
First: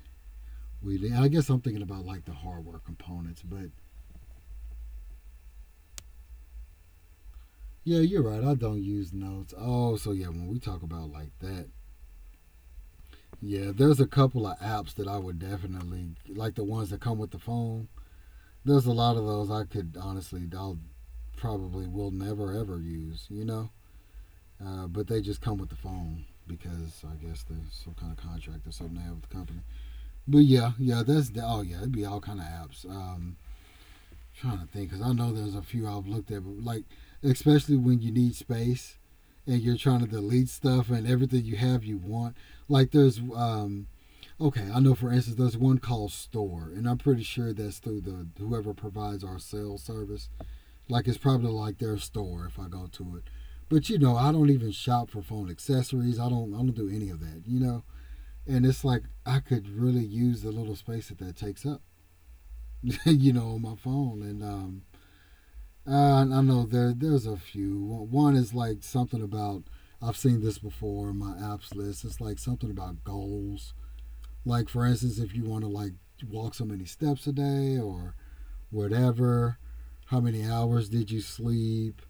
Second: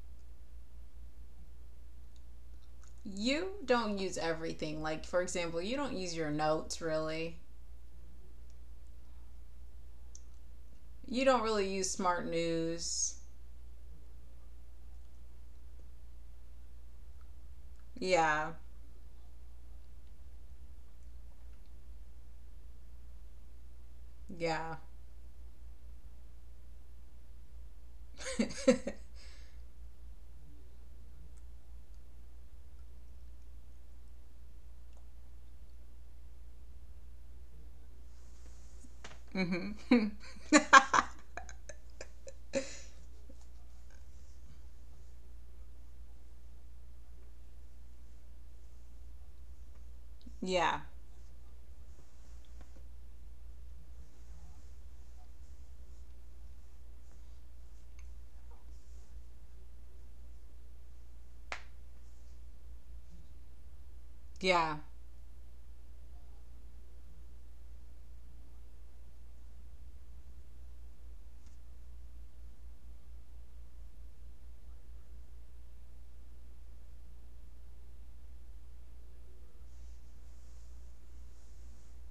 we. I guess I'm thinking about like the hardware components,
You
but
don't use everything. Like for example, you don't use your notes really.
yeah, you're right. I don't use notes. Oh, so yeah, when we talk about
You
like
don't really
that,
use smart news.
yeah, there's a couple of apps that I would definitely like the ones that come with the phone.
Yeah.
There's a lot of those I could honestly, I'll probably will never ever use, you know?
Yeah.
But they just come with the phone because I guess there's some kind of contract or something they have with the company. But yeah, yeah, that's the, oh yeah, it'd be all kind of apps. Trying to think because I know there's a few I've looked at, but like especially when you need space and
Mhm.
you're trying to delete stuff and everything you have you want. Like there's okay, I know for instance there's one called Store, and I'm pretty sure that's through the whoever provides our sales service.
Yeah.
Like it's probably like their store if I go to it. But you know, I don't even shop for phone accessories. I don't do any of that, you know? And it's like I could really use the little space that that takes up, you know, on my phone. And
Yeah.
I know there's a few. One is like something about I've seen this before in my apps list. It's like something about goals, like for instance, if you want to like walk so many steps a day or whatever, how many hours did you sleep?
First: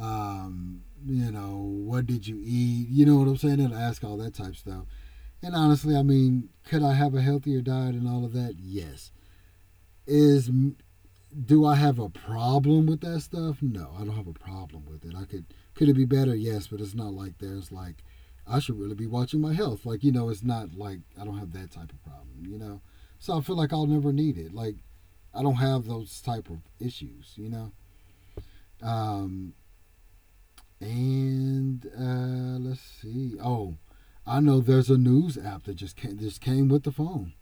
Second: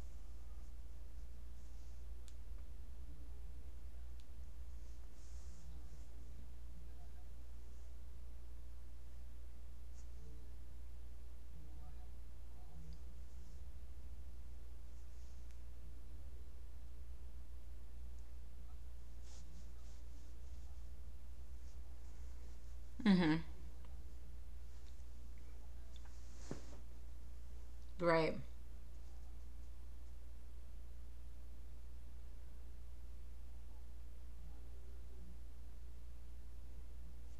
You know, what did you eat? You know what I'm saying? It'll ask all that type of stuff. And honestly, I mean, could I have a healthier diet and all of that? Yes. Is Do I have a problem with that stuff? No, I don't have a problem with it. I could — could it be better? Yes, but it's not like there's like I should really be watching my health. Like you know, it's not like I don't have that type of problem. You know, so I
Mhm.
feel like I'll never need it. Like I don't have those type of issues. You know,
Right.
um, and let's see. Oh, I know there's a news app that just came with the phone.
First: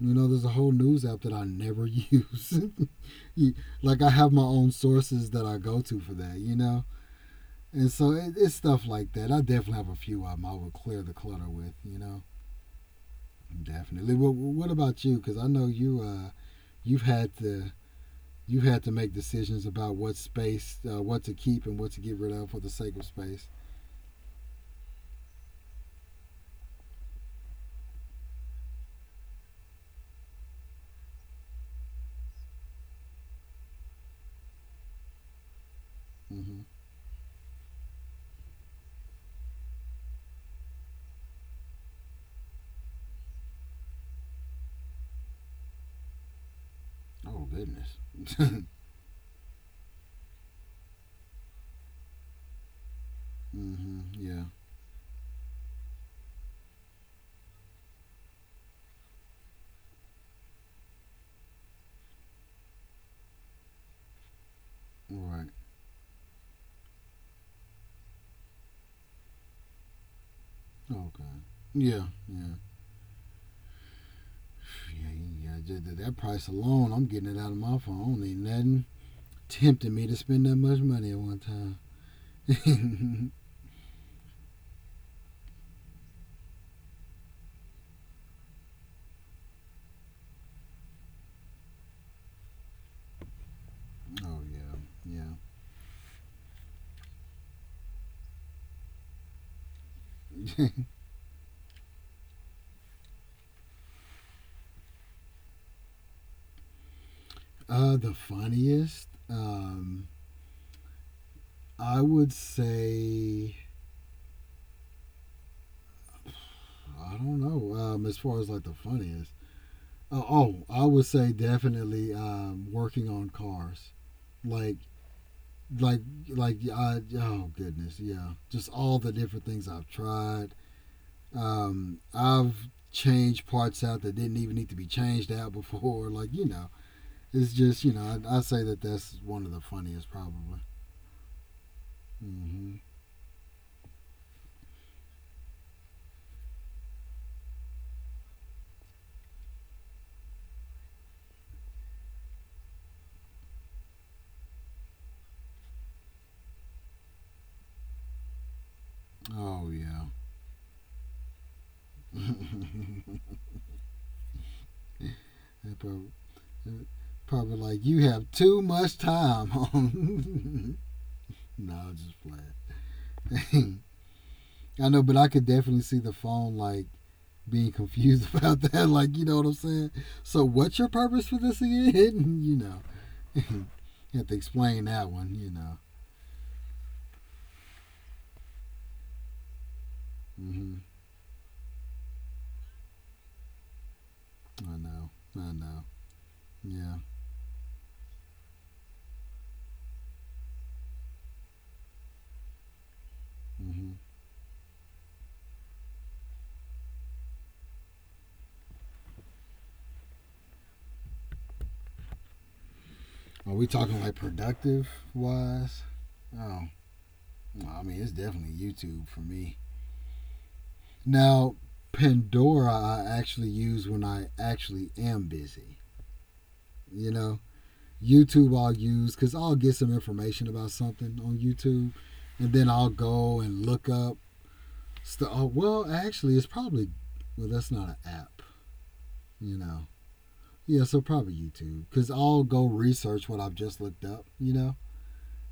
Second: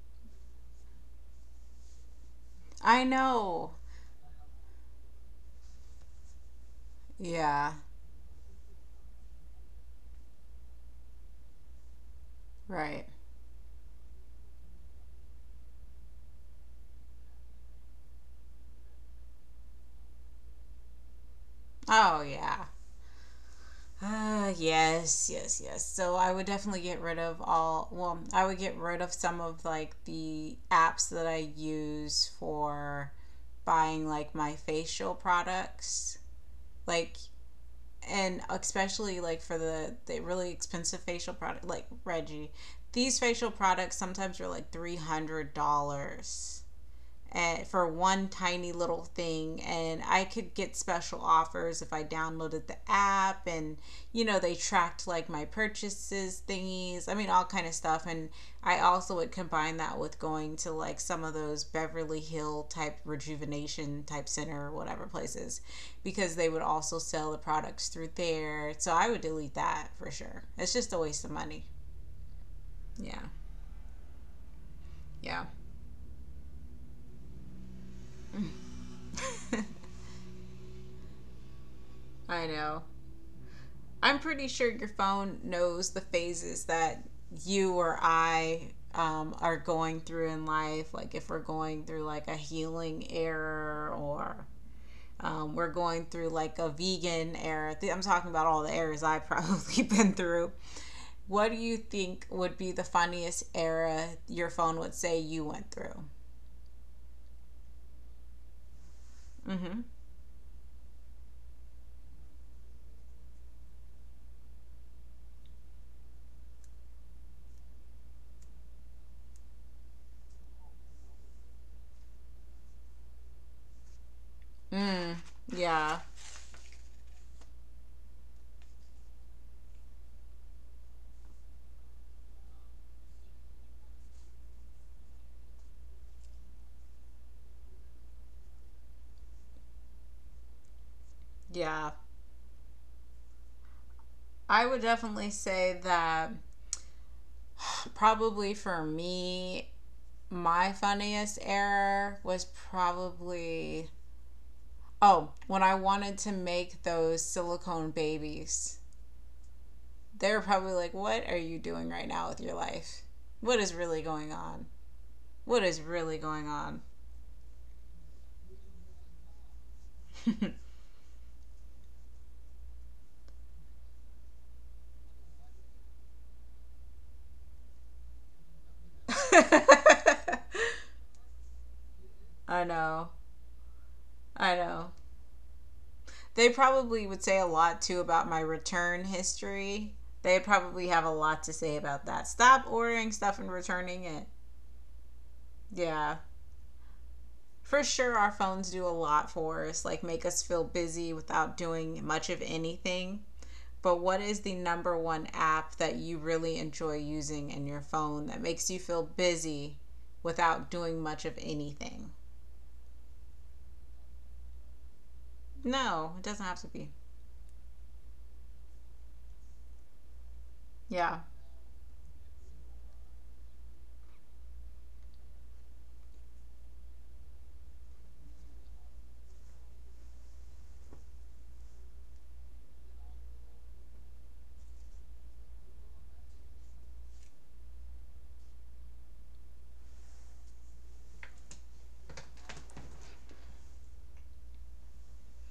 You know, there's a whole news app that I never use.
I know.
Like I have my own sources that I go to for that, you know.
Yeah.
And so it's stuff like that. I definitely have a few of them I would clear the clutter with, you know.
Right.
Definitely. What about you? Because I know you you've had to you had to make decisions about what space, what to keep and what to get
Oh
rid of for
yeah.
the sake of space.
Ah, yes, yes, yes. So I would definitely get rid of all, well, I would get rid of some of like the apps that I use for buying like my facial products.
Hmm.
Like, and especially like for the really expensive facial product, like Reggie, these facial products sometimes are like $300
Oh
at, for
goodness.
one tiny little thing, and I could get special offers if I downloaded the app, and
Hmm.
you know,
Yeah.
they tracked like my purchases thingies, I mean all kind of stuff, and I also would combine that with going to like some of those Beverly Hill type rejuvenation type center or whatever
All right.
places, because they would also sell the products through there. So I would delete that for sure. It's just a waste of
Okay.
money,
Yeah. Yeah.
yeah,
Yeah,
yeah.
yeah, just that price alone, I'm getting it out of my phone. I don't need nothing tempting me to spend that much money at one
I know.
time.
I'm pretty sure your phone knows the phases that you or I are going through in life. Like if we're going through like a healing error, or
Oh yeah, yeah.
we're going through like a vegan error. I'm talking about all the errors I've probably been through. What do you think would be the funniest era your phone would say you went through?
The funniest,
Mm-hmm.
I would say, I don't know. As far as like the funniest, oh, I would say definitely working on cars, like.
Mm, yeah.
Like, oh goodness, yeah. Just all the different things I've tried. I've changed parts out that didn't even need to be changed out before. Like you know, it's just you know, I say that that's one of the funniest probably.
Yeah.
Hmm.
I would definitely say that probably for me, my funniest error was probably, oh, when I wanted to make those silicone babies.
Oh yeah.
They were probably like, what are you doing right now with your life? What is really going on? What
They
is really going on?
probably like you have too much time on. No, I'm just playing. I know, but I could definitely see the phone like being confused about that. Like you know what I'm saying? So what's your purpose for this again? You
I
know.
know,
You have to
I
explain
know.
that one, you know.
They probably would say a lot too about my return history. They
Hmm.
probably have a lot to say about that. Stop ordering stuff and returning it.
I know. I know.
Yeah,
Yeah.
for sure. Our phones do a lot for us, like make us feel busy without doing much of anything.
Hmm.
But what is the number one app that you really enjoy using in your phone that makes you feel busy without doing much of anything?
Are we talking like productive wise?
No, it doesn't have
Oh,
to be.
well, I mean, it's definitely YouTube for me.
Yeah.
Now, Pandora, I actually use when I actually am busy. You know, YouTube I'll use because I'll get some information about something on YouTube, and then I'll go and look up stuff. Oh, well, actually, it's probably well, that's not an app. You know, yeah, so probably YouTube, because I'll go research what I've just looked up, you know,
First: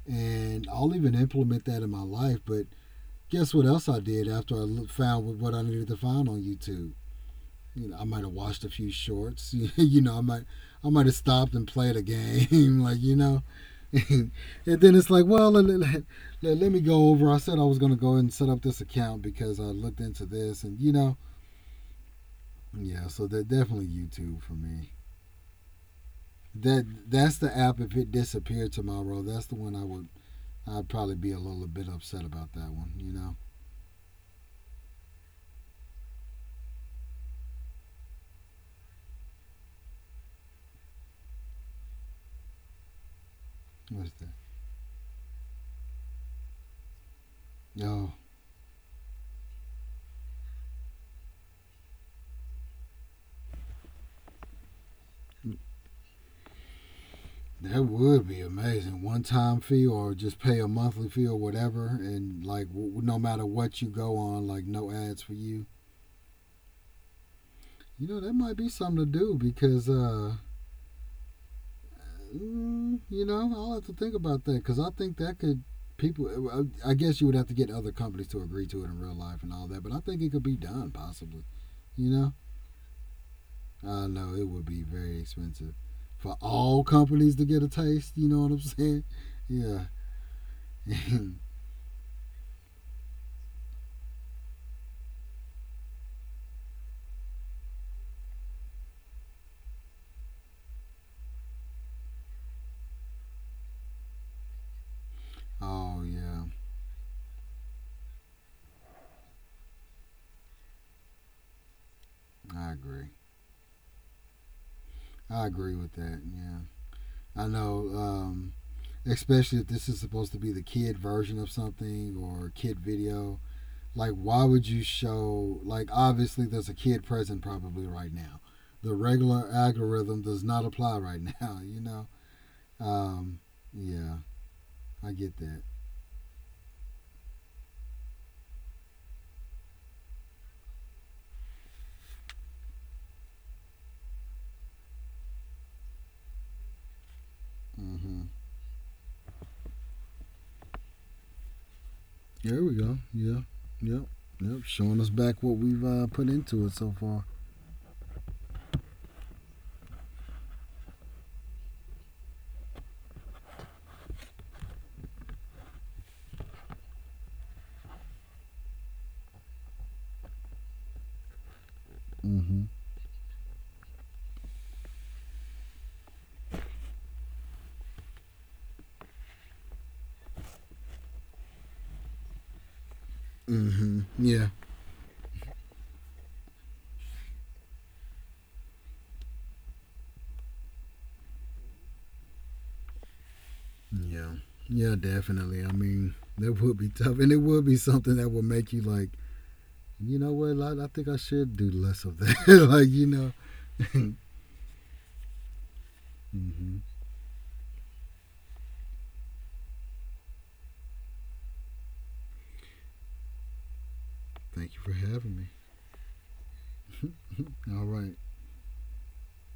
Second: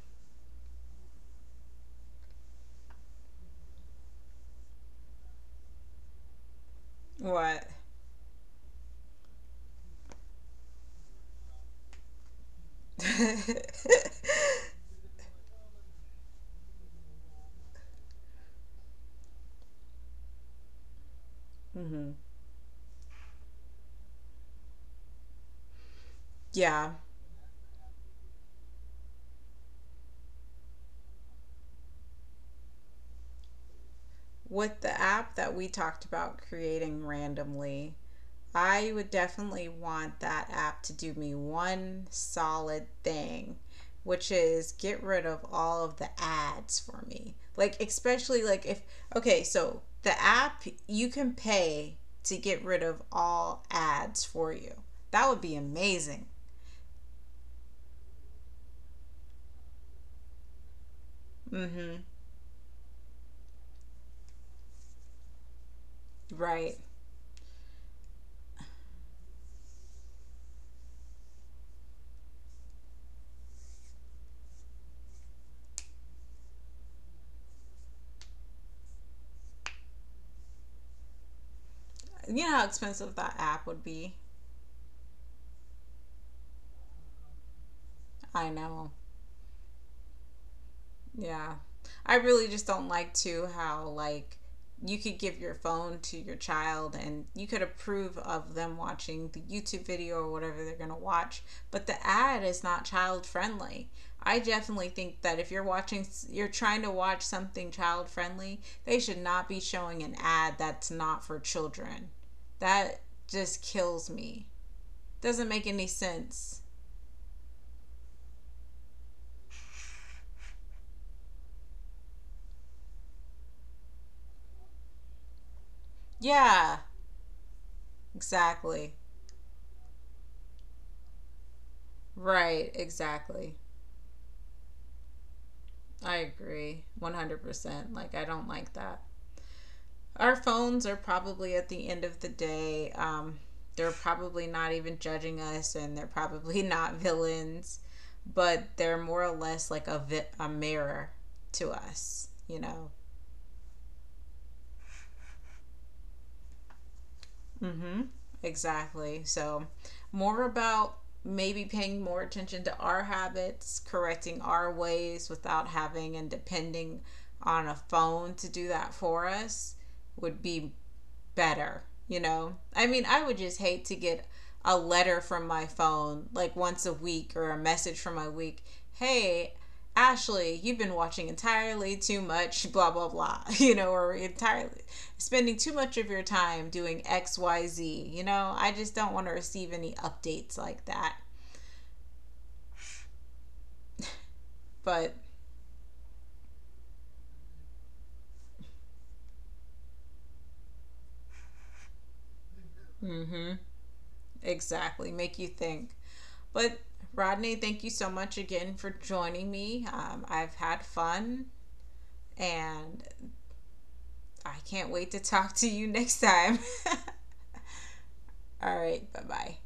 and I'll even implement that in my life. But guess what else I did after I found what I needed to find on YouTube?
What?
You know, I might have watched a few shorts. You know, I might have stopped and played a game, like you know.
Mm-hmm.
And then it's like, well, let me go over. I said I was going to go and set up this account because I looked into this, and you know, yeah. So they're definitely YouTube for me. That
Yeah.
that's the app. If it disappeared tomorrow, that's the one I would. I'd probably be a little bit upset about that one. You know,
With the app that we talked about creating randomly, I would definitely want that app to do me one solid thing,
what's that?
which is get rid of all of the ads for me. Like,
Oh,
especially like if, okay, so the app, you can pay to get rid of all ads for you. That would be amazing.
that would be amazing. One time fee or just pay a monthly fee or
Mm
whatever,
hmm.
and like no matter what you go on, like no ads for you.
Right.
You know, that might be something to do because, you know, I'll have to think about that because I think that could people. I guess you would have to get other companies to agree to it in real life and all that, but I think it could be done possibly. You know,
You know how expensive that app would be?
I know it would be very expensive for all companies to get a taste. You
I
know what I'm
know.
saying? Yeah.
Yeah. I really just don't like too how like you could give your phone to your child and you could approve of them watching the YouTube video or whatever they're going to watch, but the ad is not child friendly. I definitely think that if you're
Oh
watching,
yeah,
you're trying to watch something child friendly, they should not be showing an ad that's not for children.
I
That
agree.
just kills me. Doesn't
I
make
agree
any
with that.
sense.
Yeah, I know. Especially if this is supposed to be the kid version of something or kid video. Like, why would you show? Like, obviously, there's
Yeah,
a kid present probably right now.
exactly.
The regular algorithm does not apply right now. You know.
Right,
Um,
exactly.
yeah, I get that.
I agree 100%. Like, I don't like that. Our phones are probably at the end of the day, they're probably not even judging us, and they're probably not villains,
Mm-hmm.
but they're more or less like a, a mirror to us, you
Here we
know?
go. Yeah. Yep. Yep. Showing us back what we've put into it so far.
Mm hmm. Exactly. So, more about maybe paying more attention to our habits, correcting our ways without having and depending on a phone to do that for us, would be better, you know?
Mm-hmm.
I mean, I would just hate to get a letter from my phone like once a week, or a message from my week. Hey, Ashley, you've been watching entirely too much, blah, blah, blah, you know,
Mm-hmm.
or
Yeah.
entirely spending too much of your time doing XYZ, you know? I just don't want to receive any updates like that.
Yeah. Yeah,
But,
definitely. I mean, that would be tough. And it would be something that would make you like, you know what, I think I should do less of that. Like, you
mm
know.
hmm, exactly, make you think. But,
Mm-hmm.
Rodney, thank you so much again for joining me. I've had fun, and I
Thank you
can't
for
wait to
having
talk
me.
to you next time.
All right.
All right, bye bye.